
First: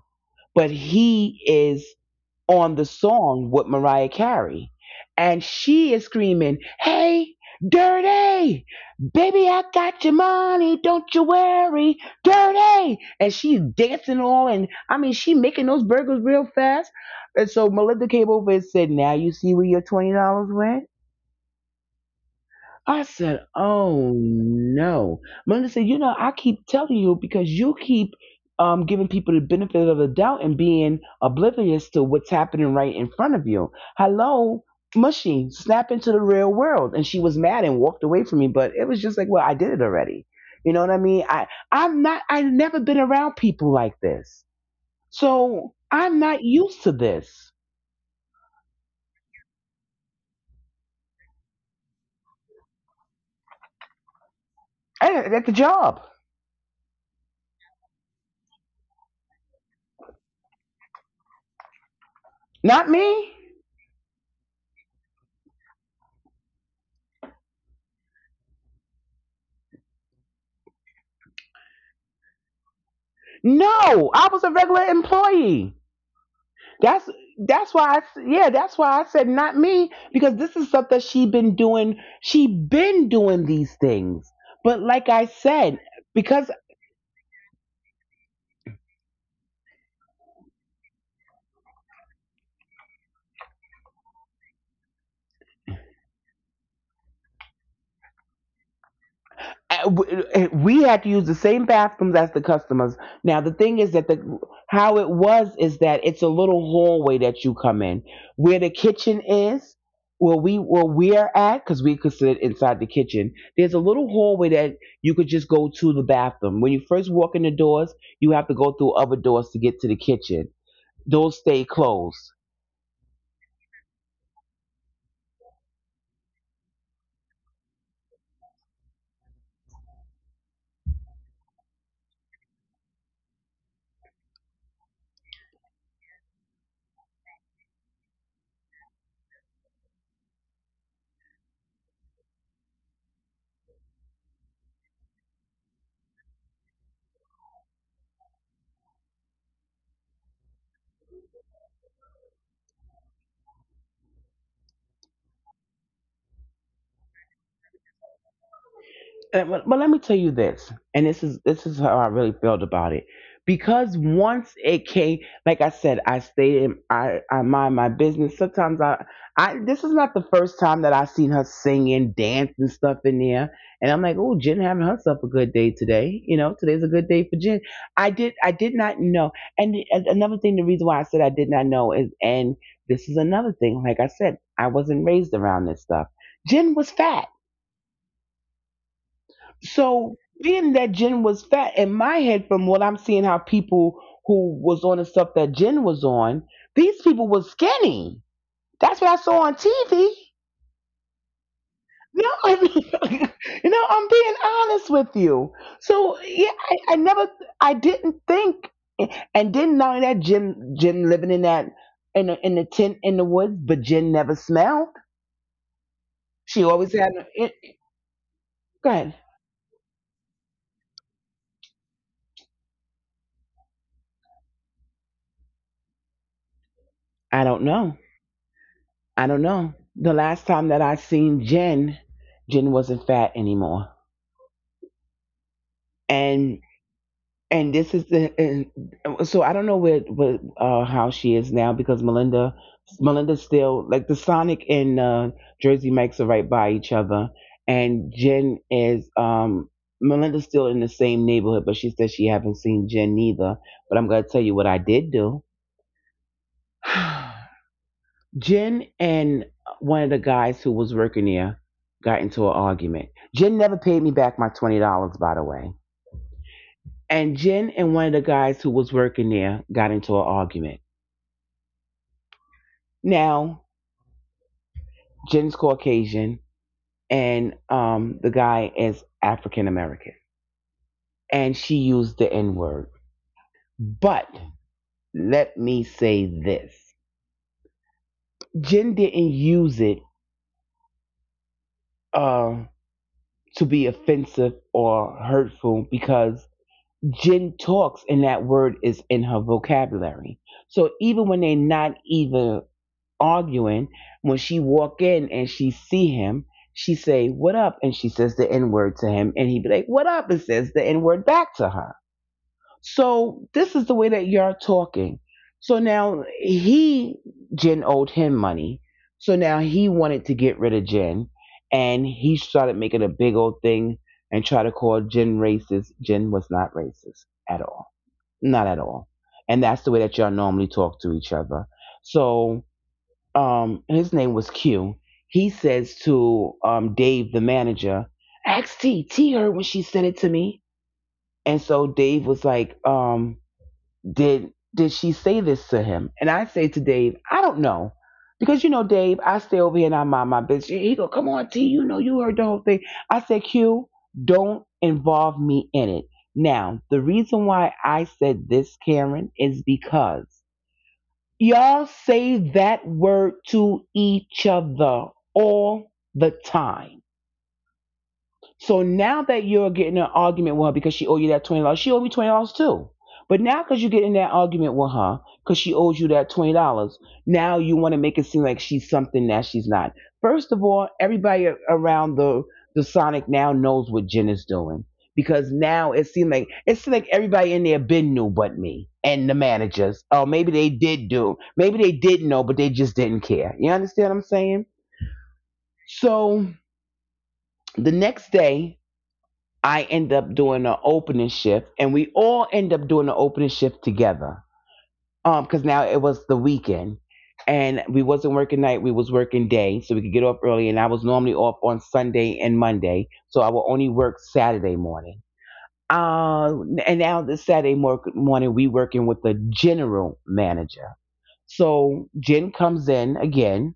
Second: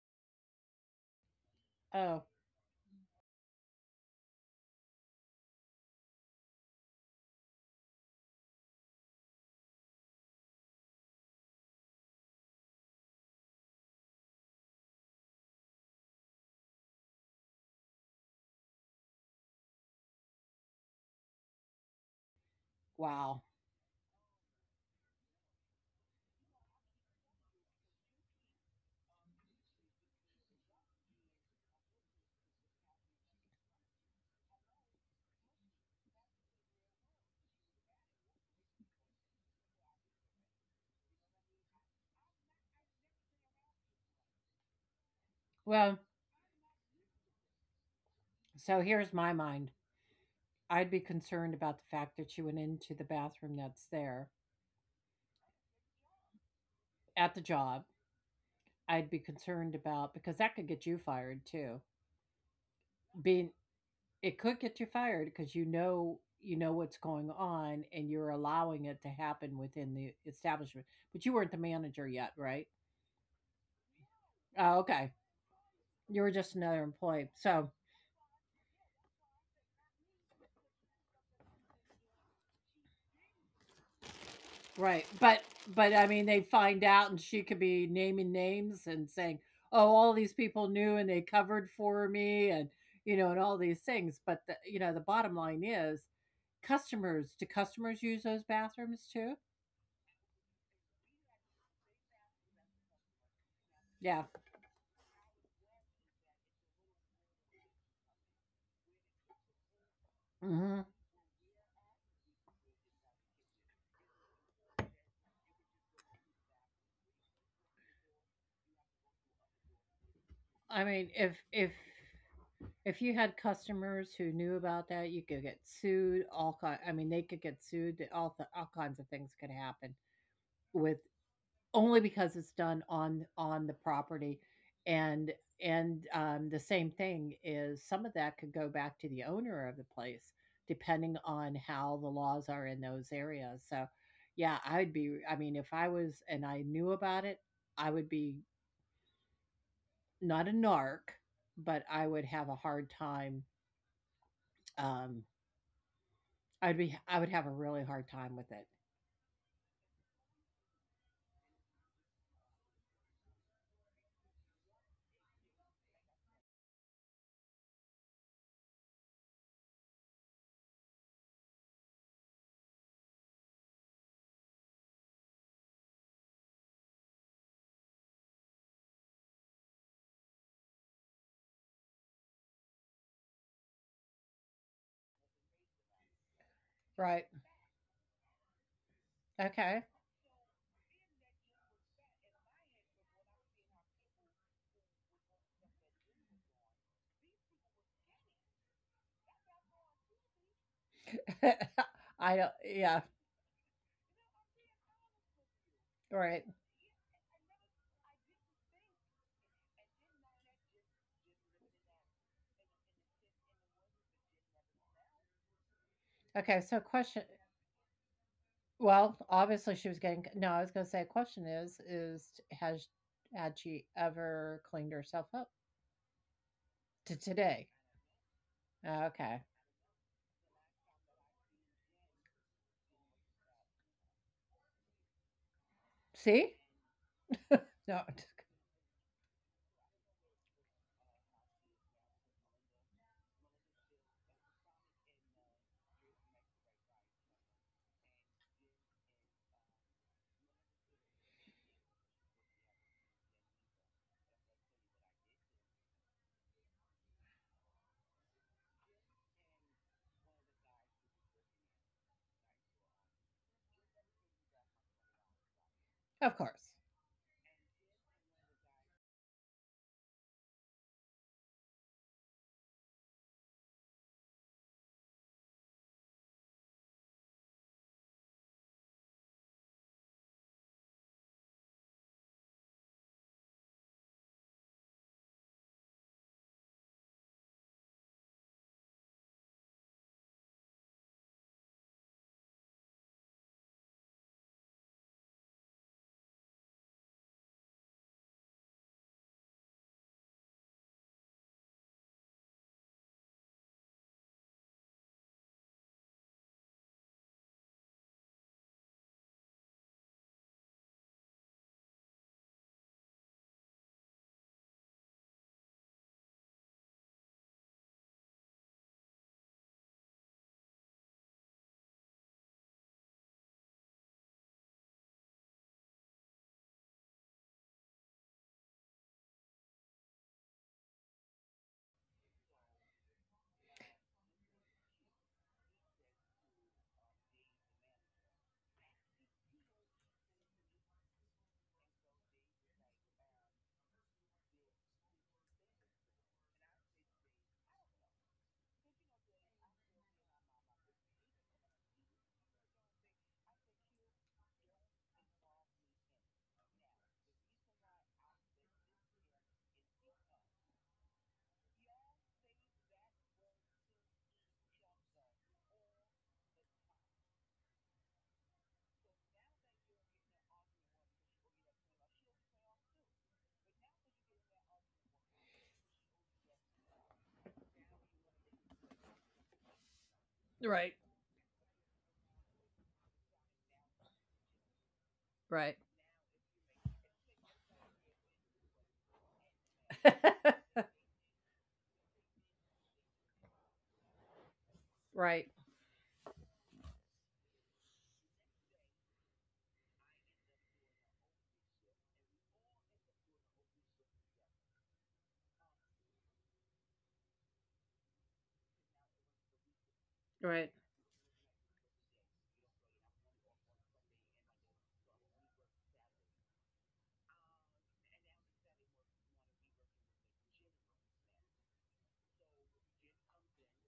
Speaker 1: but he is
Speaker 2: Oh,
Speaker 1: on the song with Mariah Carey. And she is screaming, "Hey, Dirty, baby, I got your money. Don't you worry, Dirty." And she's dancing all, and I mean, she making those burgers real fast. And so Melinda came over and said, "Now you see where your $20 went?" I
Speaker 2: wow.
Speaker 1: said, "Oh no, Melinda said, you know, I keep telling you because you keep giving people the benefit of the doubt and being oblivious to what's happening right in front of you. Hello, mushy, snap into the real world." And she was mad and walked away from me. But it was just like, well, I did it already. You know what I mean? I'm not. I've never been around people like this, so
Speaker 2: Well,
Speaker 1: I'm not used to this.
Speaker 2: so here's my mind. I'd be concerned about the fact that she went into the bathroom that's there
Speaker 1: I- At the job,
Speaker 2: at the job. I'd be concerned about because that could get you fired too.
Speaker 1: not me.
Speaker 2: Being it could get you fired because you know what's going on and you're allowing it to happen within the establishment. But you weren't the manager yet, right?
Speaker 1: No, I was a
Speaker 2: Oh,
Speaker 1: regular
Speaker 2: okay.
Speaker 1: employee.
Speaker 2: You were just another
Speaker 1: That's
Speaker 2: employee. So
Speaker 1: that's why yeah, that's why I said not me because this is stuff that she been doing. She been doing these things. But
Speaker 2: right,
Speaker 1: like I said,
Speaker 2: but I mean, they
Speaker 1: because.
Speaker 2: find out, and she could be naming names and saying, "Oh, all these people knew, and they covered for me," and you know, and all these things. But the you know, the bottom line is, customers do customers use those bathrooms too?
Speaker 1: Uh, we had to use the same bathrooms as the customers. Now the thing is that the
Speaker 2: Yeah.
Speaker 1: how it was is that it's a little hallway that you come in where the kitchen is.
Speaker 2: Hmm.
Speaker 1: Where we're at, because we could sit inside the kitchen. There's a little hallway that you could just go to the bathroom. When you first walk in the doors, you have to go through other doors to get to the kitchen.
Speaker 2: I mean, if
Speaker 1: Those
Speaker 2: if
Speaker 1: stay closed.
Speaker 2: if you had customers who knew about that, you could get sued. All kind. I mean, they could get sued. All th- all kinds of things could happen with only because it's done on the property, and the same thing is some of that could go back to the owner of the place, depending on how the laws are in those areas, so, yeah, I'd be I mean, if I was and I knew about it, I would be not a narc, but I would have a hard time, um, I'd be I would have a really hard time with it.
Speaker 1: But let me tell you this, and this is how I really felt about it, because once it came, like I said, I stayed in, I mind my business. Sometimes I this is not the first time that I've seen her singing, dancing stuff in there, and I'm like, oh, Jen having herself a good day today. You know, today's a good day for Jen. I did not know, and and another thing, the reason why I said I did not know is, and this is another thing, like I said, I wasn't raised around this stuff. Jen was
Speaker 2: Right.
Speaker 1: fat.
Speaker 2: Okay.
Speaker 1: So being that Jen was fat, in my head, from what I'm seeing, how people who was on the stuff that Jen was on, these people was skinny. That's what I saw on TV.
Speaker 2: I
Speaker 1: No,
Speaker 2: don't
Speaker 1: I
Speaker 2: yeah,
Speaker 1: mean, you know, I'm being honest with you. So
Speaker 2: right.
Speaker 1: yeah, I never, I didn't think, and didn't know that Jen, living in that in the tent in the woods, but Jen never smelled.
Speaker 2: Okay, so
Speaker 1: She always
Speaker 2: question.
Speaker 1: had. It, go
Speaker 2: Well,
Speaker 1: ahead.
Speaker 2: obviously she was getting no, I was gonna say a question is has had she ever cleaned herself up to
Speaker 1: I
Speaker 2: today?
Speaker 1: don't know. I
Speaker 2: Okay.
Speaker 1: don't know. The last time that I seen Jen, Jen wasn't fat anymore.
Speaker 2: See?
Speaker 1: And and
Speaker 2: No,
Speaker 1: this is the and, so I don't know where how she is now because Melinda's still like the Sonic and Jersey Mike's are right by each other, and Jen is Melinda's still in the same neighborhood, but she said she haven't seen Jen neither. But I'm gonna tell you what I did do. Jen and one of the guys who was working there got into an argument. Jen never paid me back my $20, by the way.
Speaker 2: of course.
Speaker 1: And Jen and one of the guys who was working there got into an argument. Now Jen's Caucasian and the guy is African American, and she used the N word. But let me say this: Jen didn't use it uh, to be offensive or hurtful because Jen talks, and that word is in her vocabulary. So even when they're not even arguing, when she walk in and she see him, she say, "What up?" and she says the n word to him, and he be like, "What up?" and says the n word back to her. So this is the way that you're talking. So now he Jen owed him money. So now he wanted to get rid of Jen, and he started making a big old thing and try to call Jen racist. Jen was not racist at all, not at all. And that's the way that y'all normally talk to each other. So his name was Q. He says to Dave, the manager, ask T, her when she sent it to me. And so Dave was like, did she say this to him? And I say to Dave, I don't know. Because you know, Dave, I stay over here and I mind my business. He go, come on, T, you know you heard the whole thing. I said, Q, don't involve me in it. Now, the reason why I said this, Karen, is because y'all say that word to each other all the time. So now that you're getting an argument with her because she owed you that $20, she owed me $20 too. But now because you get in that argument with her because she owes you that $20, now you want to make it seem like she's something that she's not. First of
Speaker 2: Right.
Speaker 1: all, everybody around the Sonic now knows what Jen is doing because
Speaker 2: Right.
Speaker 1: now it seemed like everybody in there been knew but me and the managers. Oh, maybe they did do, maybe they did know, but they just didn't care. You understand what I'm saying?
Speaker 2: Right,
Speaker 1: So the next day I end up doing an opening shift, and we all end up doing an opening shift together. Because now it was the weekend, and we wasn't working night; we was working day, so we could get off
Speaker 2: right,
Speaker 1: early. And I was normally off on Sunday and Monday, so I would only work Saturday morning. Uh, and now this Saturday morning, we working with the general manager. So Jen comes in again,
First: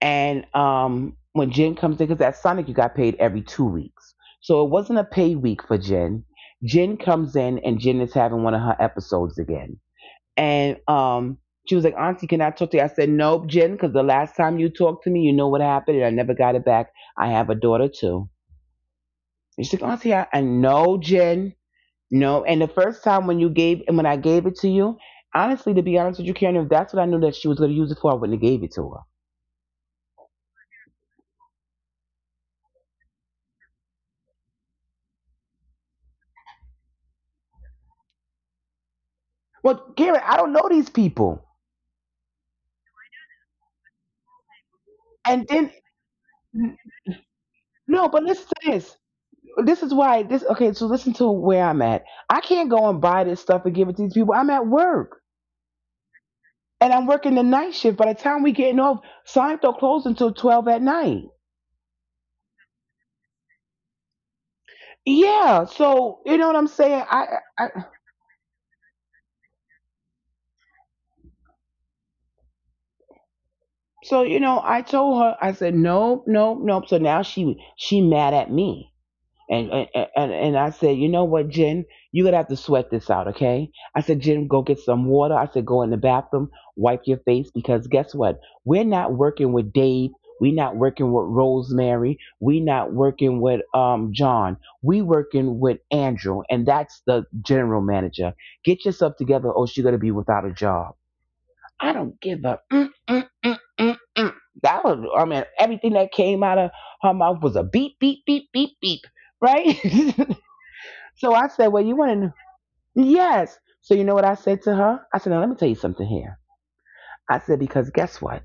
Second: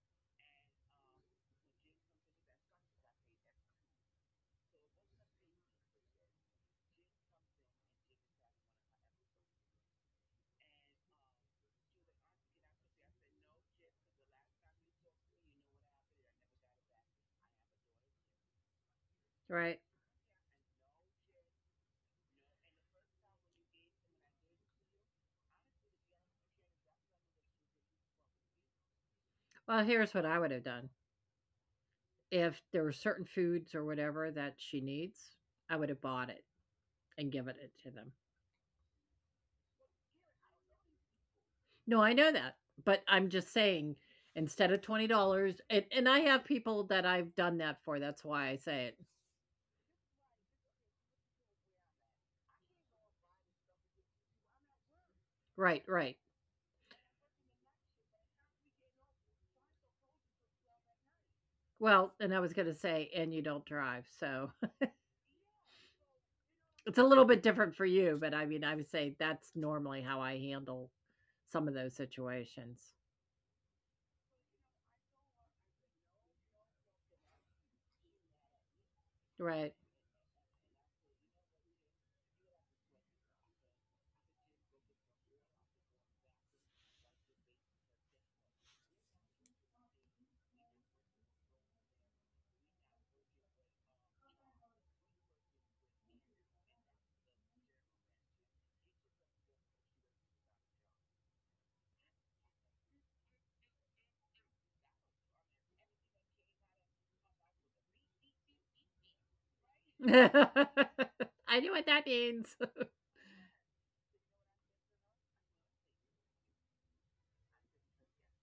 Speaker 1: and when Jen comes in, because at Sonic you got paid every 2 weeks, so it wasn't a pay week for Jen. Jen comes in and Jen is having one of her episodes again, and she was like, "Auntie, can I talk to you?" I said, "Nope, Jen, because the last time you talked to me, you know what happened, and I never got it back. I have a daughter too." And she's
Speaker 2: right.
Speaker 1: like, "Auntie, I know Jen, no." And the first time when you gave and when I gave it to you, honestly, to be honest with you, Karen, if that's what I knew that she was going to use it for, I wouldn't have gave it to her.
Speaker 2: Well, here's what I would have done. If there were certain foods or whatever that she needs, I would have bought it and given it to them.
Speaker 1: Well, Garrett, I don't know these people.
Speaker 2: No, I know that, but I'm just saying instead of
Speaker 1: And then
Speaker 2: $20 and I have people that I've done that for.
Speaker 1: no, but
Speaker 2: That's
Speaker 1: listen
Speaker 2: why I
Speaker 1: to this.
Speaker 2: say it.
Speaker 1: This is why this okay, so listen to where I'm at. I can't go and buy this stuff and give it to these people. I'm at work.
Speaker 2: Right.
Speaker 1: And I'm working the night shift. By the time we getting off, Sonic don't close until 12 at night.
Speaker 2: Well, and I was gonna say, and you don't drive, so
Speaker 1: Yeah. So you know what I'm saying?
Speaker 2: it's a little bit
Speaker 1: I
Speaker 2: different for you, but I mean, I would say that's normally how I handle some of those situations.
Speaker 1: so you know, I told her, I said, Nope, nope, nope. So now she mad at me. And
Speaker 2: Right.
Speaker 1: and, and I said, you know what, Jen, you're gonna have to sweat this out, okay? I said, Jen, go get some water. I said, go in the bathroom, wipe your face, because guess what? We're not working with Dave. We're not working with Rosemary. We're not working with John. We working with Andrew, and that's the general manager. Get yourself together, or she's gonna be without a job. I don't give a mm, mm, mm, mm, mm. That was, I mean, everything that came out of her mouth was a beep, beep, beep, beep, beep, right? so I
Speaker 2: I
Speaker 1: said,
Speaker 2: know
Speaker 1: Well,
Speaker 2: what
Speaker 1: you
Speaker 2: that
Speaker 1: want to,
Speaker 2: means.
Speaker 1: yes. So you know what I said to her? I said, Now let me tell you something here. I said, Because guess what?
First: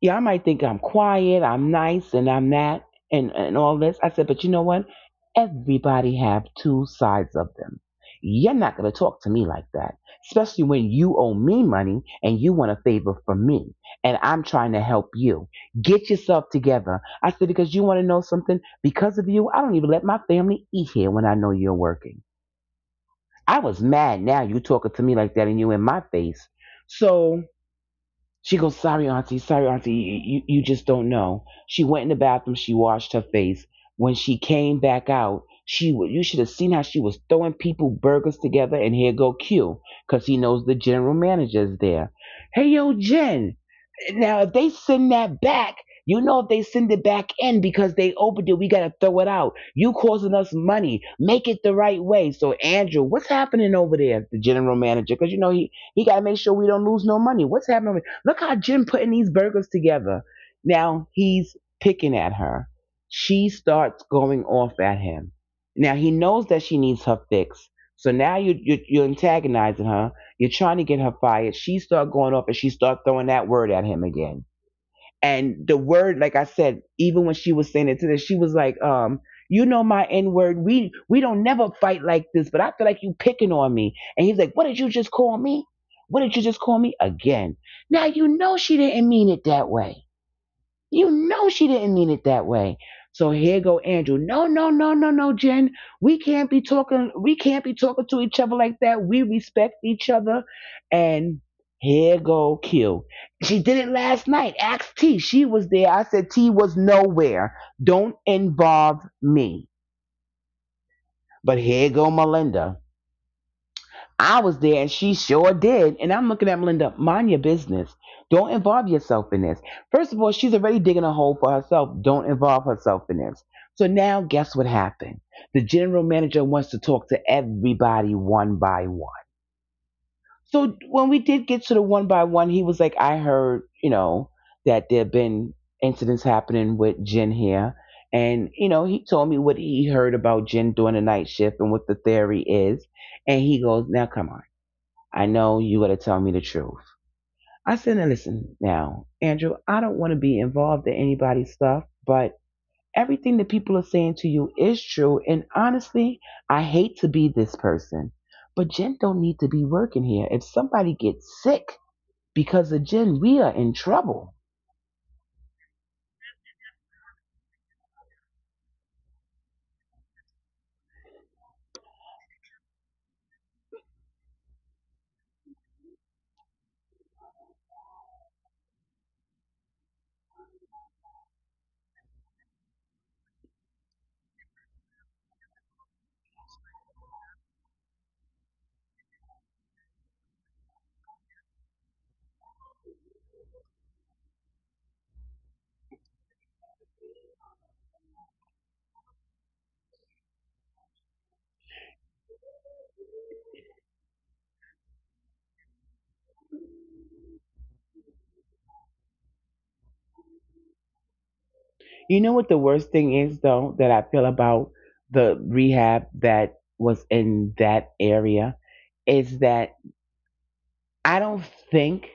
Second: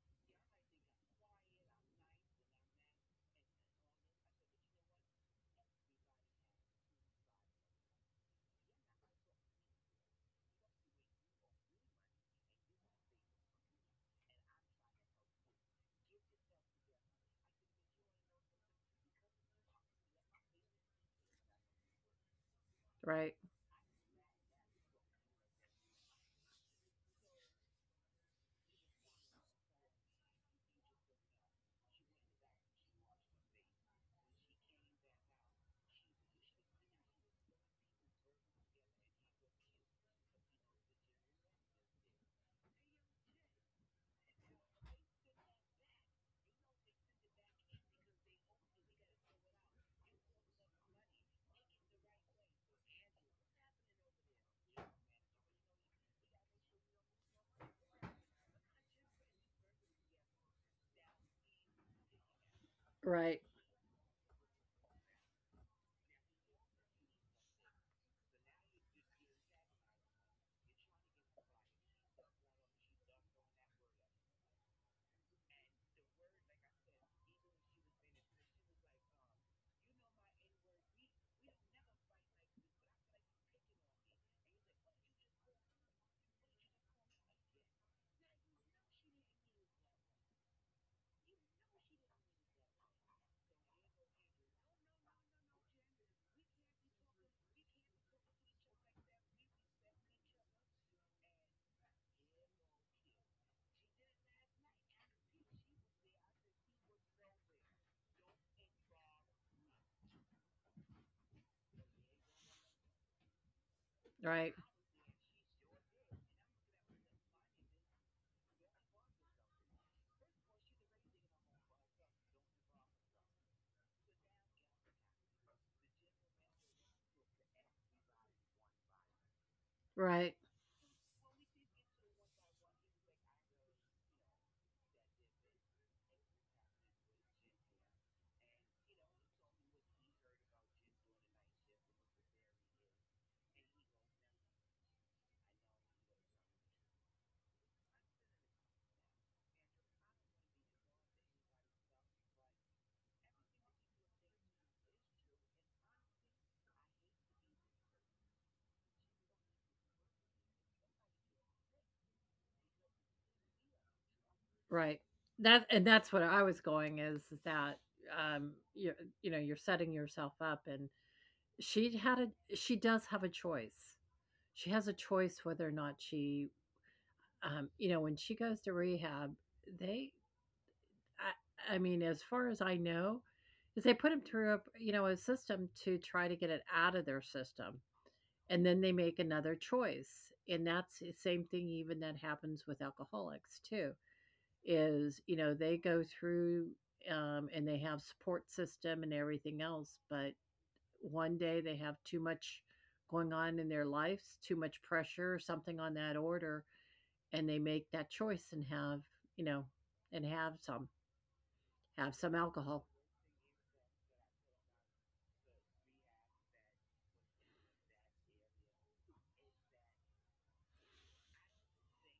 Speaker 1: Y'all might think I'm quiet, I'm nice, and I'm that, and all this. I said, but you know what? Everybody have two sides of them. You're not going to talk to me like that, especially when you owe me money and you want a favor from me, and I'm trying to help you. Get yourself together. I said, because you want to know something? Because of you, I don't even let my family eat here when I know you're working.
Speaker 2: Right,
Speaker 1: I was mad now you talking to me like that and you in my face. So she goes, sorry, Auntie, you just don't know. She went in the bathroom, she washed her face. When she came back out, you should have seen how she was throwing people burgers together and here go Q, cause he knows the general manager's there. Hey yo, Jen, now, if they send that back, you know, if they send it back in because they opened it, we got to throw it out. You causing us money. Make it the right way. So, Andrew, what's happening over there, the general manager? Because, you know, he got to make sure we don't lose no money. What's happening? Over there? Look how Jim putting these burgers together. Now, he's picking at her.
Speaker 2: right,
Speaker 1: She starts going off at him. Now, he knows that she needs her fix. So now you're antagonizing her, you're trying to get her fired. She start going off and she start throwing that word at him again. And the word, like I said, even when she was saying it to this, she was like, you know, my N word. We don't never fight like this, but I feel like you picking on me. And he's like, what did you just call me? What did you just call me? Again. Now you know she didn't mean it that way. You know she didn't mean it that way. So here go Andrew. No, no, no, no, no, Jen. We can't be talking to each other like that. We respect each other. And here go Q. She did it last night. Ask T. She was there. I said T was nowhere. Don't involve me. But here go Melinda. I
Speaker 2: right,
Speaker 1: was there and she sure did. And I'm looking at Melinda, mind your business. Don't involve yourself in this. First of all, she's already digging a hole for herself. Don't involve herself in this. So now, guess what happened? The general manager wants to talk to everybody one by one.
Speaker 2: right,
Speaker 1: So when we did get to the one by one, he was like, I heard, you know, that there have been incidents happening with Jen here. And, you know, he told me what he heard about Jen doing the night shift and what the theory is. And he goes, now come on. I know you gotta tell me the truth. I said, now listen, now, Andrew, I don't want to be involved in anybody's stuff, but everything that people are saying to you is true. And honestly, I hate to be this person, but Jen don't need to be working here. If somebody gets sick because of Jen, we are in trouble.
Speaker 2: right. That and that's what I was going is that you you know, you're setting yourself up and she had a she does have a choice. She has a choice whether or not she you know, when she goes to rehab, they I mean, as far as I know, is they put them through a, you know, a system to try to get it out of their system. And then they make another choice. And that's the same thing even that happens with alcoholics too, is, you know, they go through and they have support system and everything else, but one day they have too much going on in their lives, too much pressure, something on that order, and they make that choice and have, you know, and have
Speaker 1: You
Speaker 2: some
Speaker 1: know what the
Speaker 2: alcohol.
Speaker 1: worst thing is though that I feel about the rehab that was in that area is that I don't think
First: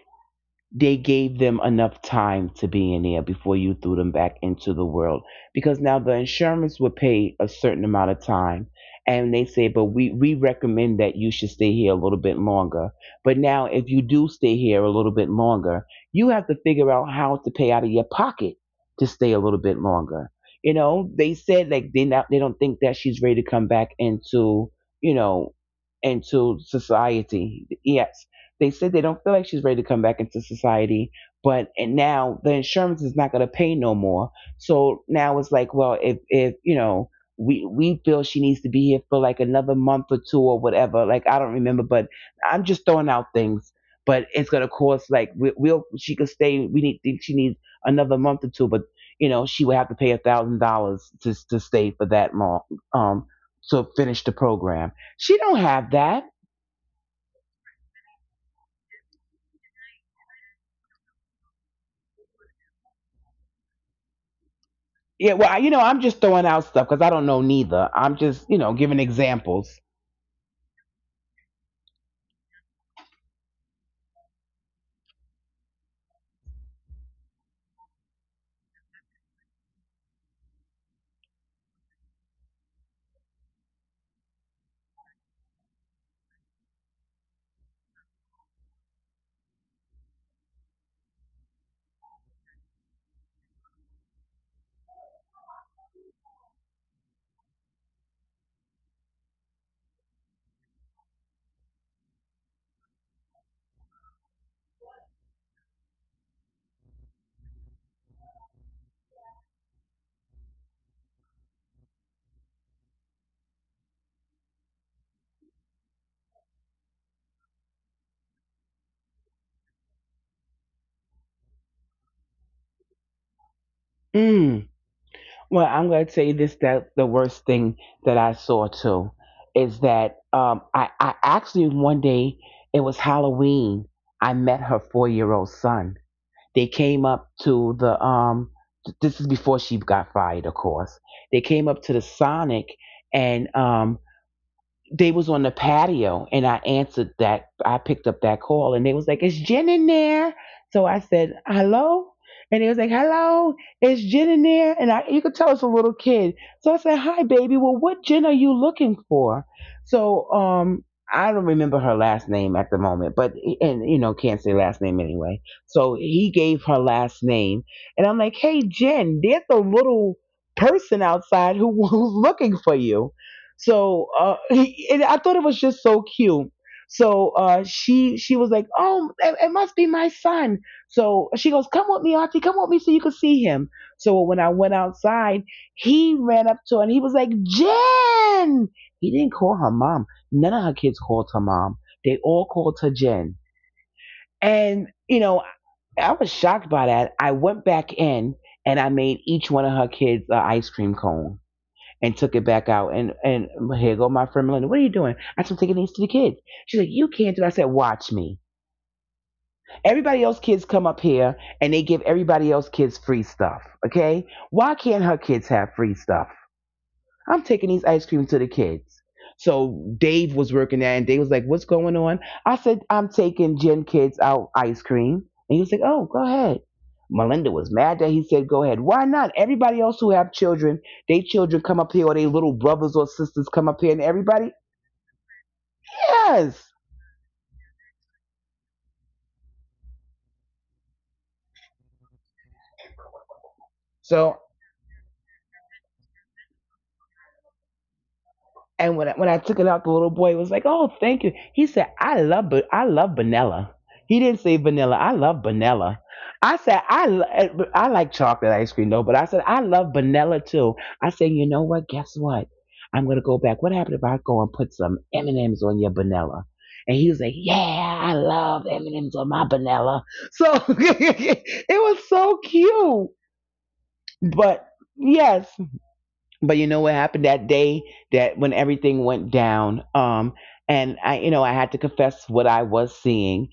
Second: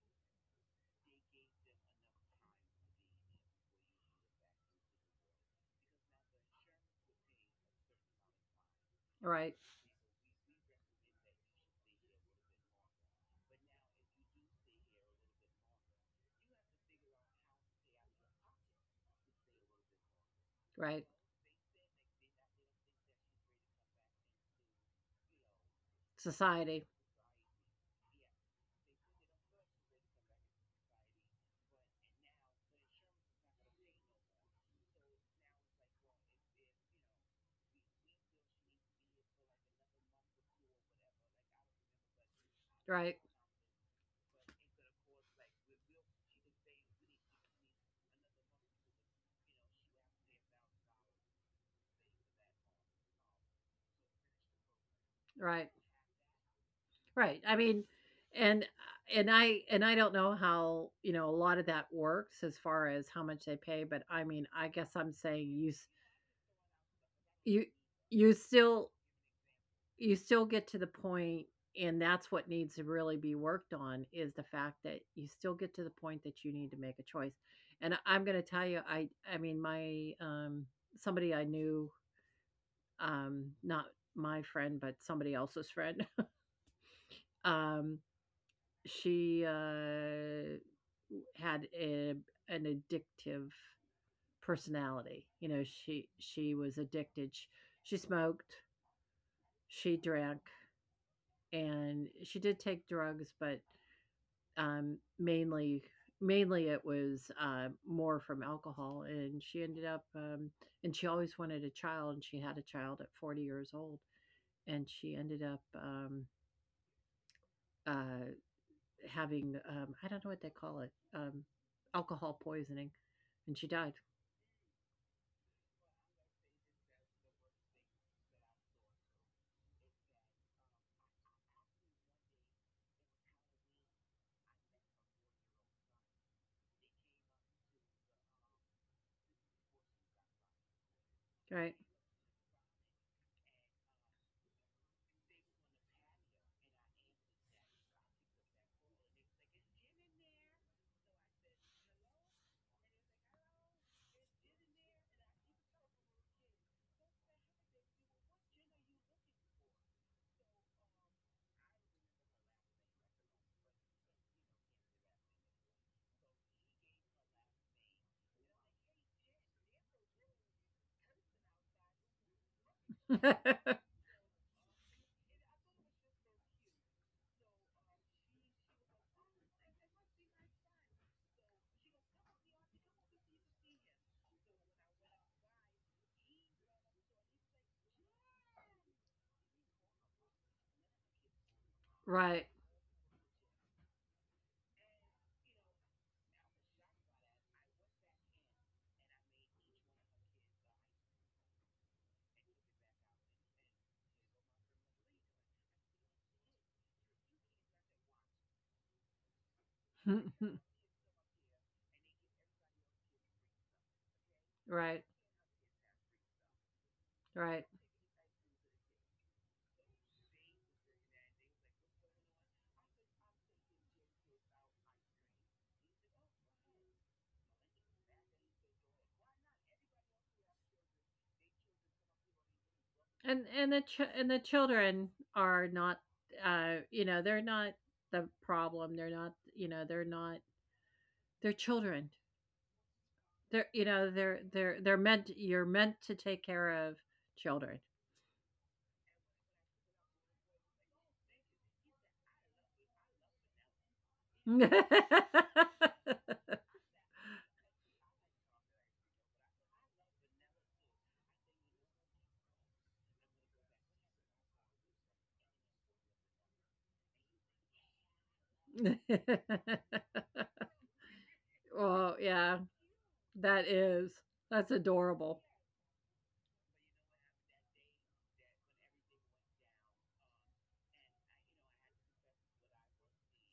Speaker 1: they gave them enough time to be in there before you threw them back into the world, because now the insurance would pay a certain amount of time, and they
Speaker 2: Right,
Speaker 1: say, but we recommend that you should stay here a little bit longer. But now if you do stay here a little bit longer, you have to figure out how to pay out of your pocket to stay a little bit longer. You
Speaker 2: right.
Speaker 1: know, they said, like, they don't think that she's ready to come back into, you know, into
Speaker 2: Society.
Speaker 1: society. Yes, they said they don't feel like she's ready to come back into society, but and now the insurance is not going to pay no more. So now it's like, well, if you know we feel she needs to be here for like another month or two or whatever. Like I don't remember, but I'm just throwing
Speaker 2: Right,
Speaker 1: out things. But it's going to cost like we'll she could stay. We need think she needs another month or two, but you know she would have to pay $1,000 to stay for that long. Um, to finish the program. She don't
Speaker 2: right,
Speaker 1: have that.
Speaker 2: right. I mean, and and I don't know how you know a lot of that works as far as how much they pay, but I mean, I guess I'm
Speaker 1: Yeah, well,
Speaker 2: saying
Speaker 1: you
Speaker 2: you
Speaker 1: know,
Speaker 2: s-
Speaker 1: I'm just throwing out stuff because I don't know
Speaker 2: you
Speaker 1: neither. I'm
Speaker 2: you
Speaker 1: just, you know,
Speaker 2: still
Speaker 1: giving examples.
Speaker 2: you still get to the point and that's what needs to really be worked on is the fact that you still get to the point that you need to make a choice. And I'm gonna tell you, I mean, my, somebody I knew, not my friend, but somebody else's friend, um, she, had a an addictive personality. You know, she was addicted. Sh she smoked, she drank, and she did take drugs, but Um, mainly mainly it was, more from alcohol, and she ended up, and she always wanted a child, and she had a child at 40 years old, and she ended up, uh, having, I don't know what they call it, alcohol poisoning, and she died,
Speaker 1: Mm. Well, I'm going to tell you this that the worst thing that I saw too is that I actually one day, it was Halloween, I met her 4-year-old old son. They came up to the this is before she got fired, of course. They came
Speaker 2: right?
Speaker 1: up to the Sonic and they was on the patio, and I answered that I picked up that call, and they was like, it's Jen in there. So I said, hello? And they was like, hello, it's Jen in there. And I you could tell it's a little kid. So I said, hi baby, well what Jen are you looking for? So I don't remember her last name at the moment, but and you know, can't say last name anyway. So he gave her last name, and I'm like, hey Jen, there's a little person outside who who's looking for you. So and I thought it was just so cute. So she was like, "Oh, it must be my son." So she goes, "Come with me, Auntie. Come with me, so you can see him." So when I went outside, he ran up to her and he was like, "Jen." He didn't call her mom. None of her kids called her mom. They
Speaker 2: Right.
Speaker 1: all called her Jen. And you know, I was shocked by that. I went back in and I made each one of her kids an ice cream cone and took it back out. And here go my friend Melinda. What are you doing? I said, I'm taking these to the kids. She's like, you can't do it. I said, watch me. Everybody else kids come up here and they give everybody else kids free stuff. Okay, why
Speaker 2: Right,
Speaker 1: can't her kids have free stuff? I'm
Speaker 2: right.
Speaker 1: taking these ice cream to the kids. So Dave was working there, and Dave was like, "What's going on?" I said, "I'm taking Jen kids out ice cream," and he was like, "Oh, go ahead." Melinda was mad that he said, "Go ahead." Why not? Everybody else who have children, they children come up here, or they little brothers or sisters come
Speaker 2: And
Speaker 1: up
Speaker 2: the
Speaker 1: here, and
Speaker 2: chi and the
Speaker 1: everybody
Speaker 2: children are not,
Speaker 1: yes.
Speaker 2: you know, they're not the problem, they're not you know, they're not they're children. They're you know,
Speaker 1: So
Speaker 2: they're meant you're meant to take care of children.
Speaker 1: And when when I took it out, the little boy was like, "Oh, thank you." He said, " I love vanilla." He didn't say vanilla. I love vanilla. I said, " I like chocolate ice cream though," but I said, "I love vanilla too." I said, "You know what? Guess what? I'm gonna go back. What happened if I go and put some M and M's on your vanilla?" And he was like, "Yeah, I love M and M's on my vanilla." So it was
Speaker 2: Oh,
Speaker 1: so
Speaker 2: yeah.
Speaker 1: cute,
Speaker 2: That is
Speaker 1: but.
Speaker 2: that's adorable.
Speaker 1: Yes, but you know what happened that day that when everything went down and I you know I had to confess what I was seeing.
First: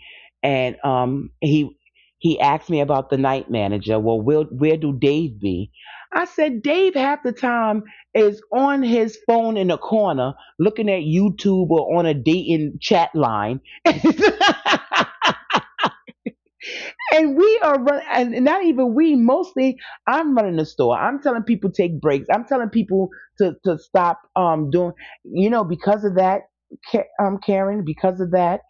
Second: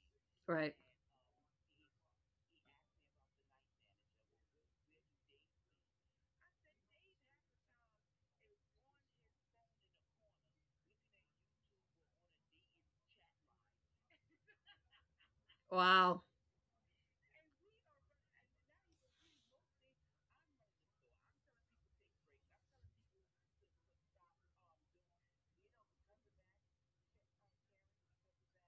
Speaker 2: Right.
Speaker 1: And he asked me about the night manager. Well, where do Dave be? I said Dave half the time is on his phone in the corner, looner looking at YouTube or on a dating chat line.
Speaker 2: Wow.
Speaker 1: And we are running, and not even we, mostly I'm running the store. I'm telling people take breaks. I'm telling people to stop doing, you know, because of that, Karen, because of that,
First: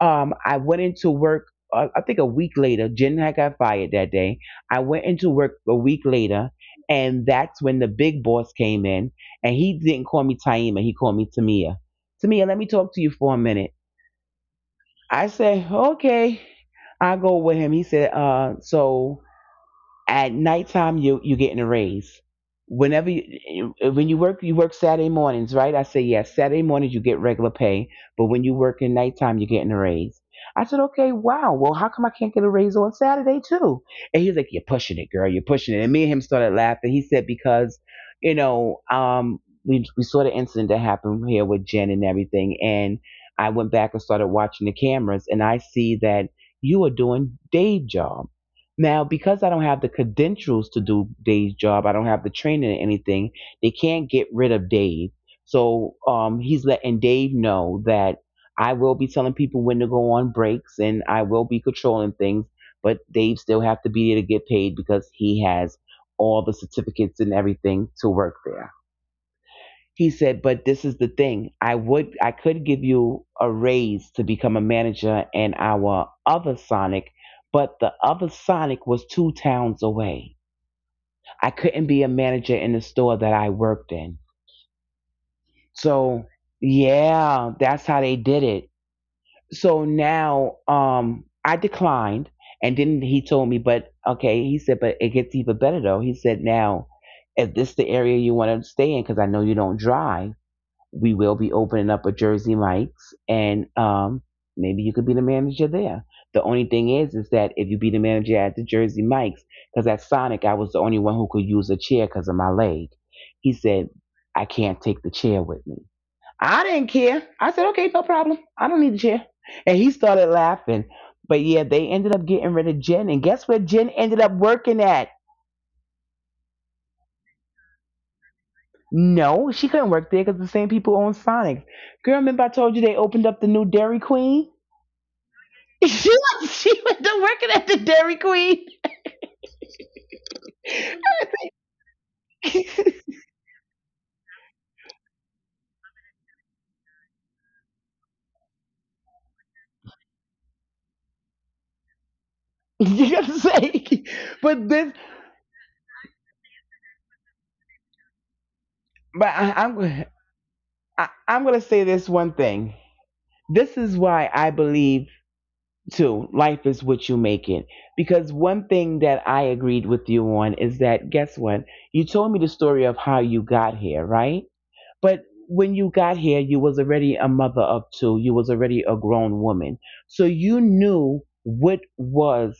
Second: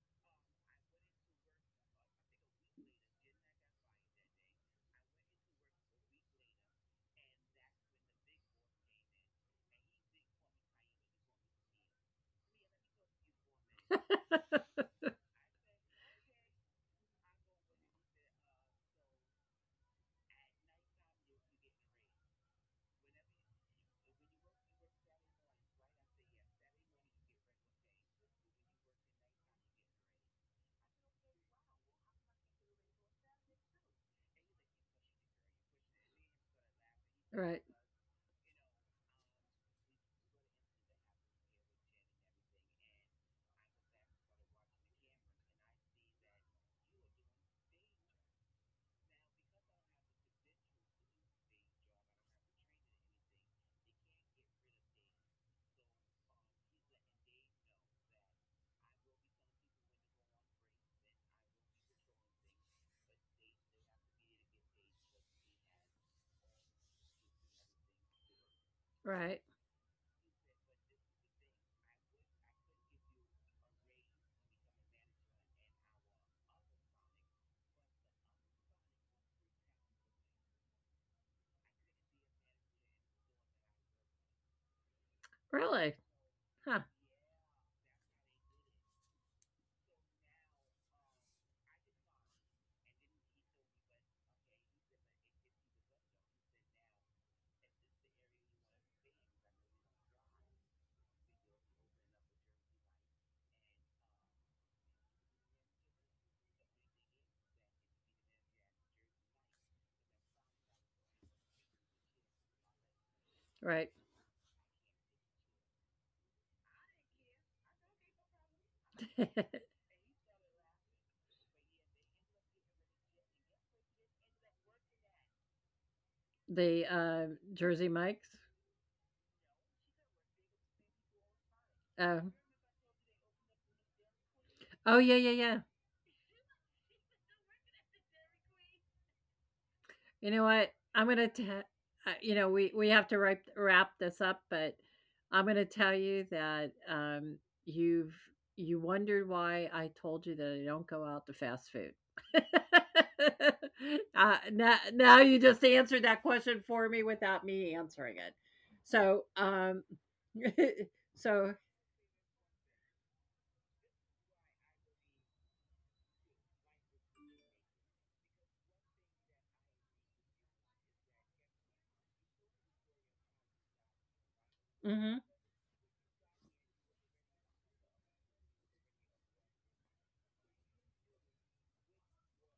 Speaker 1: I went into work, I think a week later. Jen had got fired that day. I went into work a week later, and that's when the big boss came in, and he didn't call me Taima, he called me Tamia. Tamia, let me talk to you for a minute. I said, okay, I go with him. He said, so at nighttime, you're getting a raise. Whenever you when you work Saturday mornings, right? I say yes. Saturday mornings you get regular pay, but when you work in nighttime, you're getting a raise. I said, okay, wow. Well, how come I can't get a raise on Saturday too? And he's like, you're pushing it, girl. You're pushing it. And me and him started laughing. He said
Speaker 2: Right.
Speaker 1: because, you know, we saw the incident that happened here with Jen and everything, and I went back and started watching the cameras, and I see that you are doing day jobs now, because I don't have the credentials to do Dave's job, I don't have the training or anything, they can't get rid of Dave. So he's letting Dave know that I will be telling people when to go on breaks and I will be controlling things, but Dave still have to be there to get paid because he has all the certificates and everything to work there.
Speaker 2: Right.
Speaker 1: He said, but this is the thing. I could give you a raise to become a manager in our other Sonic, but the other Sonic was two towns away. I couldn't be a manager in the store that I worked in.
Speaker 2: Really?
Speaker 1: So
Speaker 2: Huh.
Speaker 1: yeah, that's how they did it. So now I declined, and then he told me, but okay, he said, but it gets even better though. He said now if this the area you want to stay in, because I know you don't drive, we will be opening up a Jersey Mike's, and maybe you could be the manager there. The only thing is that if you be the manager at the Jersey Mike's, because at Sonic I was the only one who could use a chair because of my leg. He said,
Speaker 2: Right.
Speaker 1: "I can't take the chair with me." I didn't care. I said, "Okay, no problem. I don't need the chair." And he started laughing. But yeah, they ended up getting rid of Jen, and guess where Jen ended up working at?
Speaker 2: The, Jersey Mike's?
Speaker 1: No, she couldn't work there because the same people own Sonic. Girl,
Speaker 2: Oh.
Speaker 1: remember I told you they opened up the new Dairy Queen?
Speaker 2: Oh, yeah, yeah, yeah.
Speaker 1: She went to working at the Dairy Queen.
Speaker 2: You know what? I'm gonna te you know, we have to wrap this up, but I'm gonna tell you that, you've you wondered why I told you that I don't go out to fast food.
Speaker 1: You gotta say, but
Speaker 2: Now
Speaker 1: this,
Speaker 2: now you just answered that question for me without me answering it. So,
Speaker 1: I'm gonna- I'm
Speaker 2: so
Speaker 1: gonna say this one thing. This is why I believe too. Life is what you make it. Because one thing that I agreed with you on is that guess what? You told me the story of how you got here, right?
Speaker 2: mhm,
Speaker 1: But when you got here you was already a mother of two, you was already a grown woman, so you knew what was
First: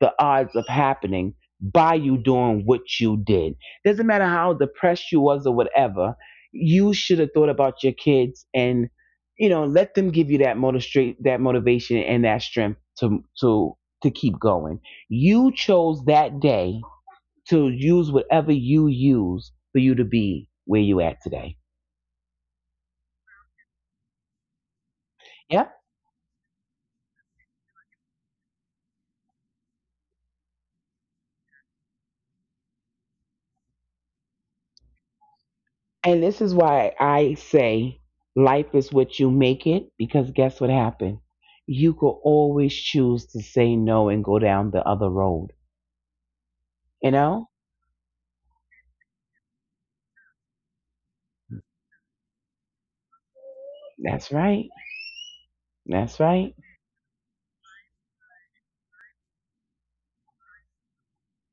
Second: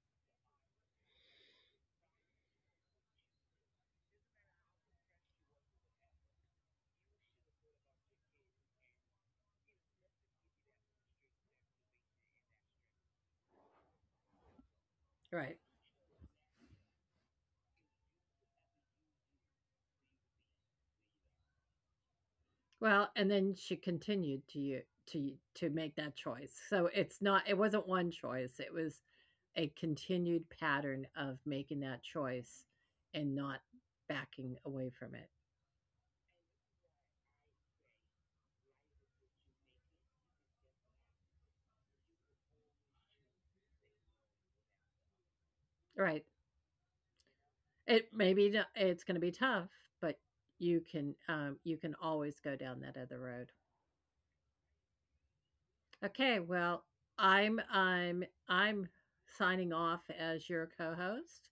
Speaker 1: the odds of happening by you doing what you did. Doesn't matter how depressed you was or whatever, you should have thought about your kids, and you know, let them give you that motivation, that motivation and that strength to keep going. You
Speaker 2: right.
Speaker 1: chose that day to use whatever you use for you to be where you at today.
Speaker 2: Well, and then she continued to you to to
Speaker 1: Yep.
Speaker 2: make that choice. So it's not it wasn't one choice, it was a continued pattern of making that choice and not backing away from it.
Speaker 1: And this is why I say life is what you make it, because guess what happened? You could always choose to say no and go down the other road.
Speaker 2: Right.
Speaker 1: You know?
Speaker 2: It maybe it's going to be tough, but you can always go down that other road.
Speaker 1: That's right. That's
Speaker 2: Okay,
Speaker 1: right.
Speaker 2: well, I'm I'm I'm signing off as your co-host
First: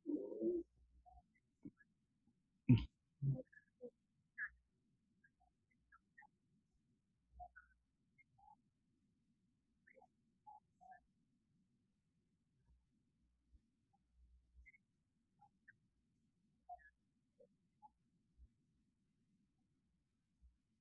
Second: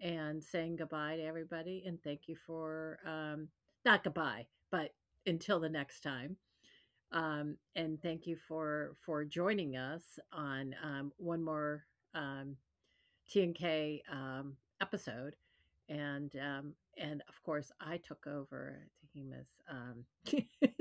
Speaker 2: and saying goodbye to everybody and thank you for not goodbye, but until the next time. And thank you for joining us on one more um, T&K episode. And of course, I took over. I think he was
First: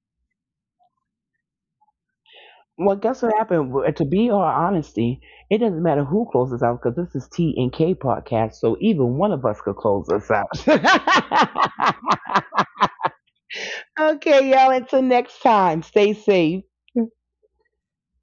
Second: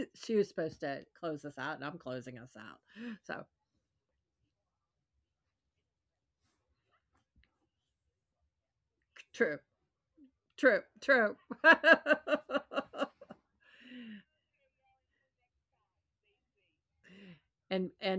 Speaker 2: she was supposed to close us out, and I'm closing us out.
Speaker 1: Well, guess what
Speaker 2: So
Speaker 1: happened? Well, to be all honesty, it doesn't matter who closes out because this is T and K podcast, so even one of
Speaker 2: true,
Speaker 1: us could close us out.
Speaker 2: true, true.
Speaker 1: Okay, y'all. Until next time, stay safe.
Speaker 2: And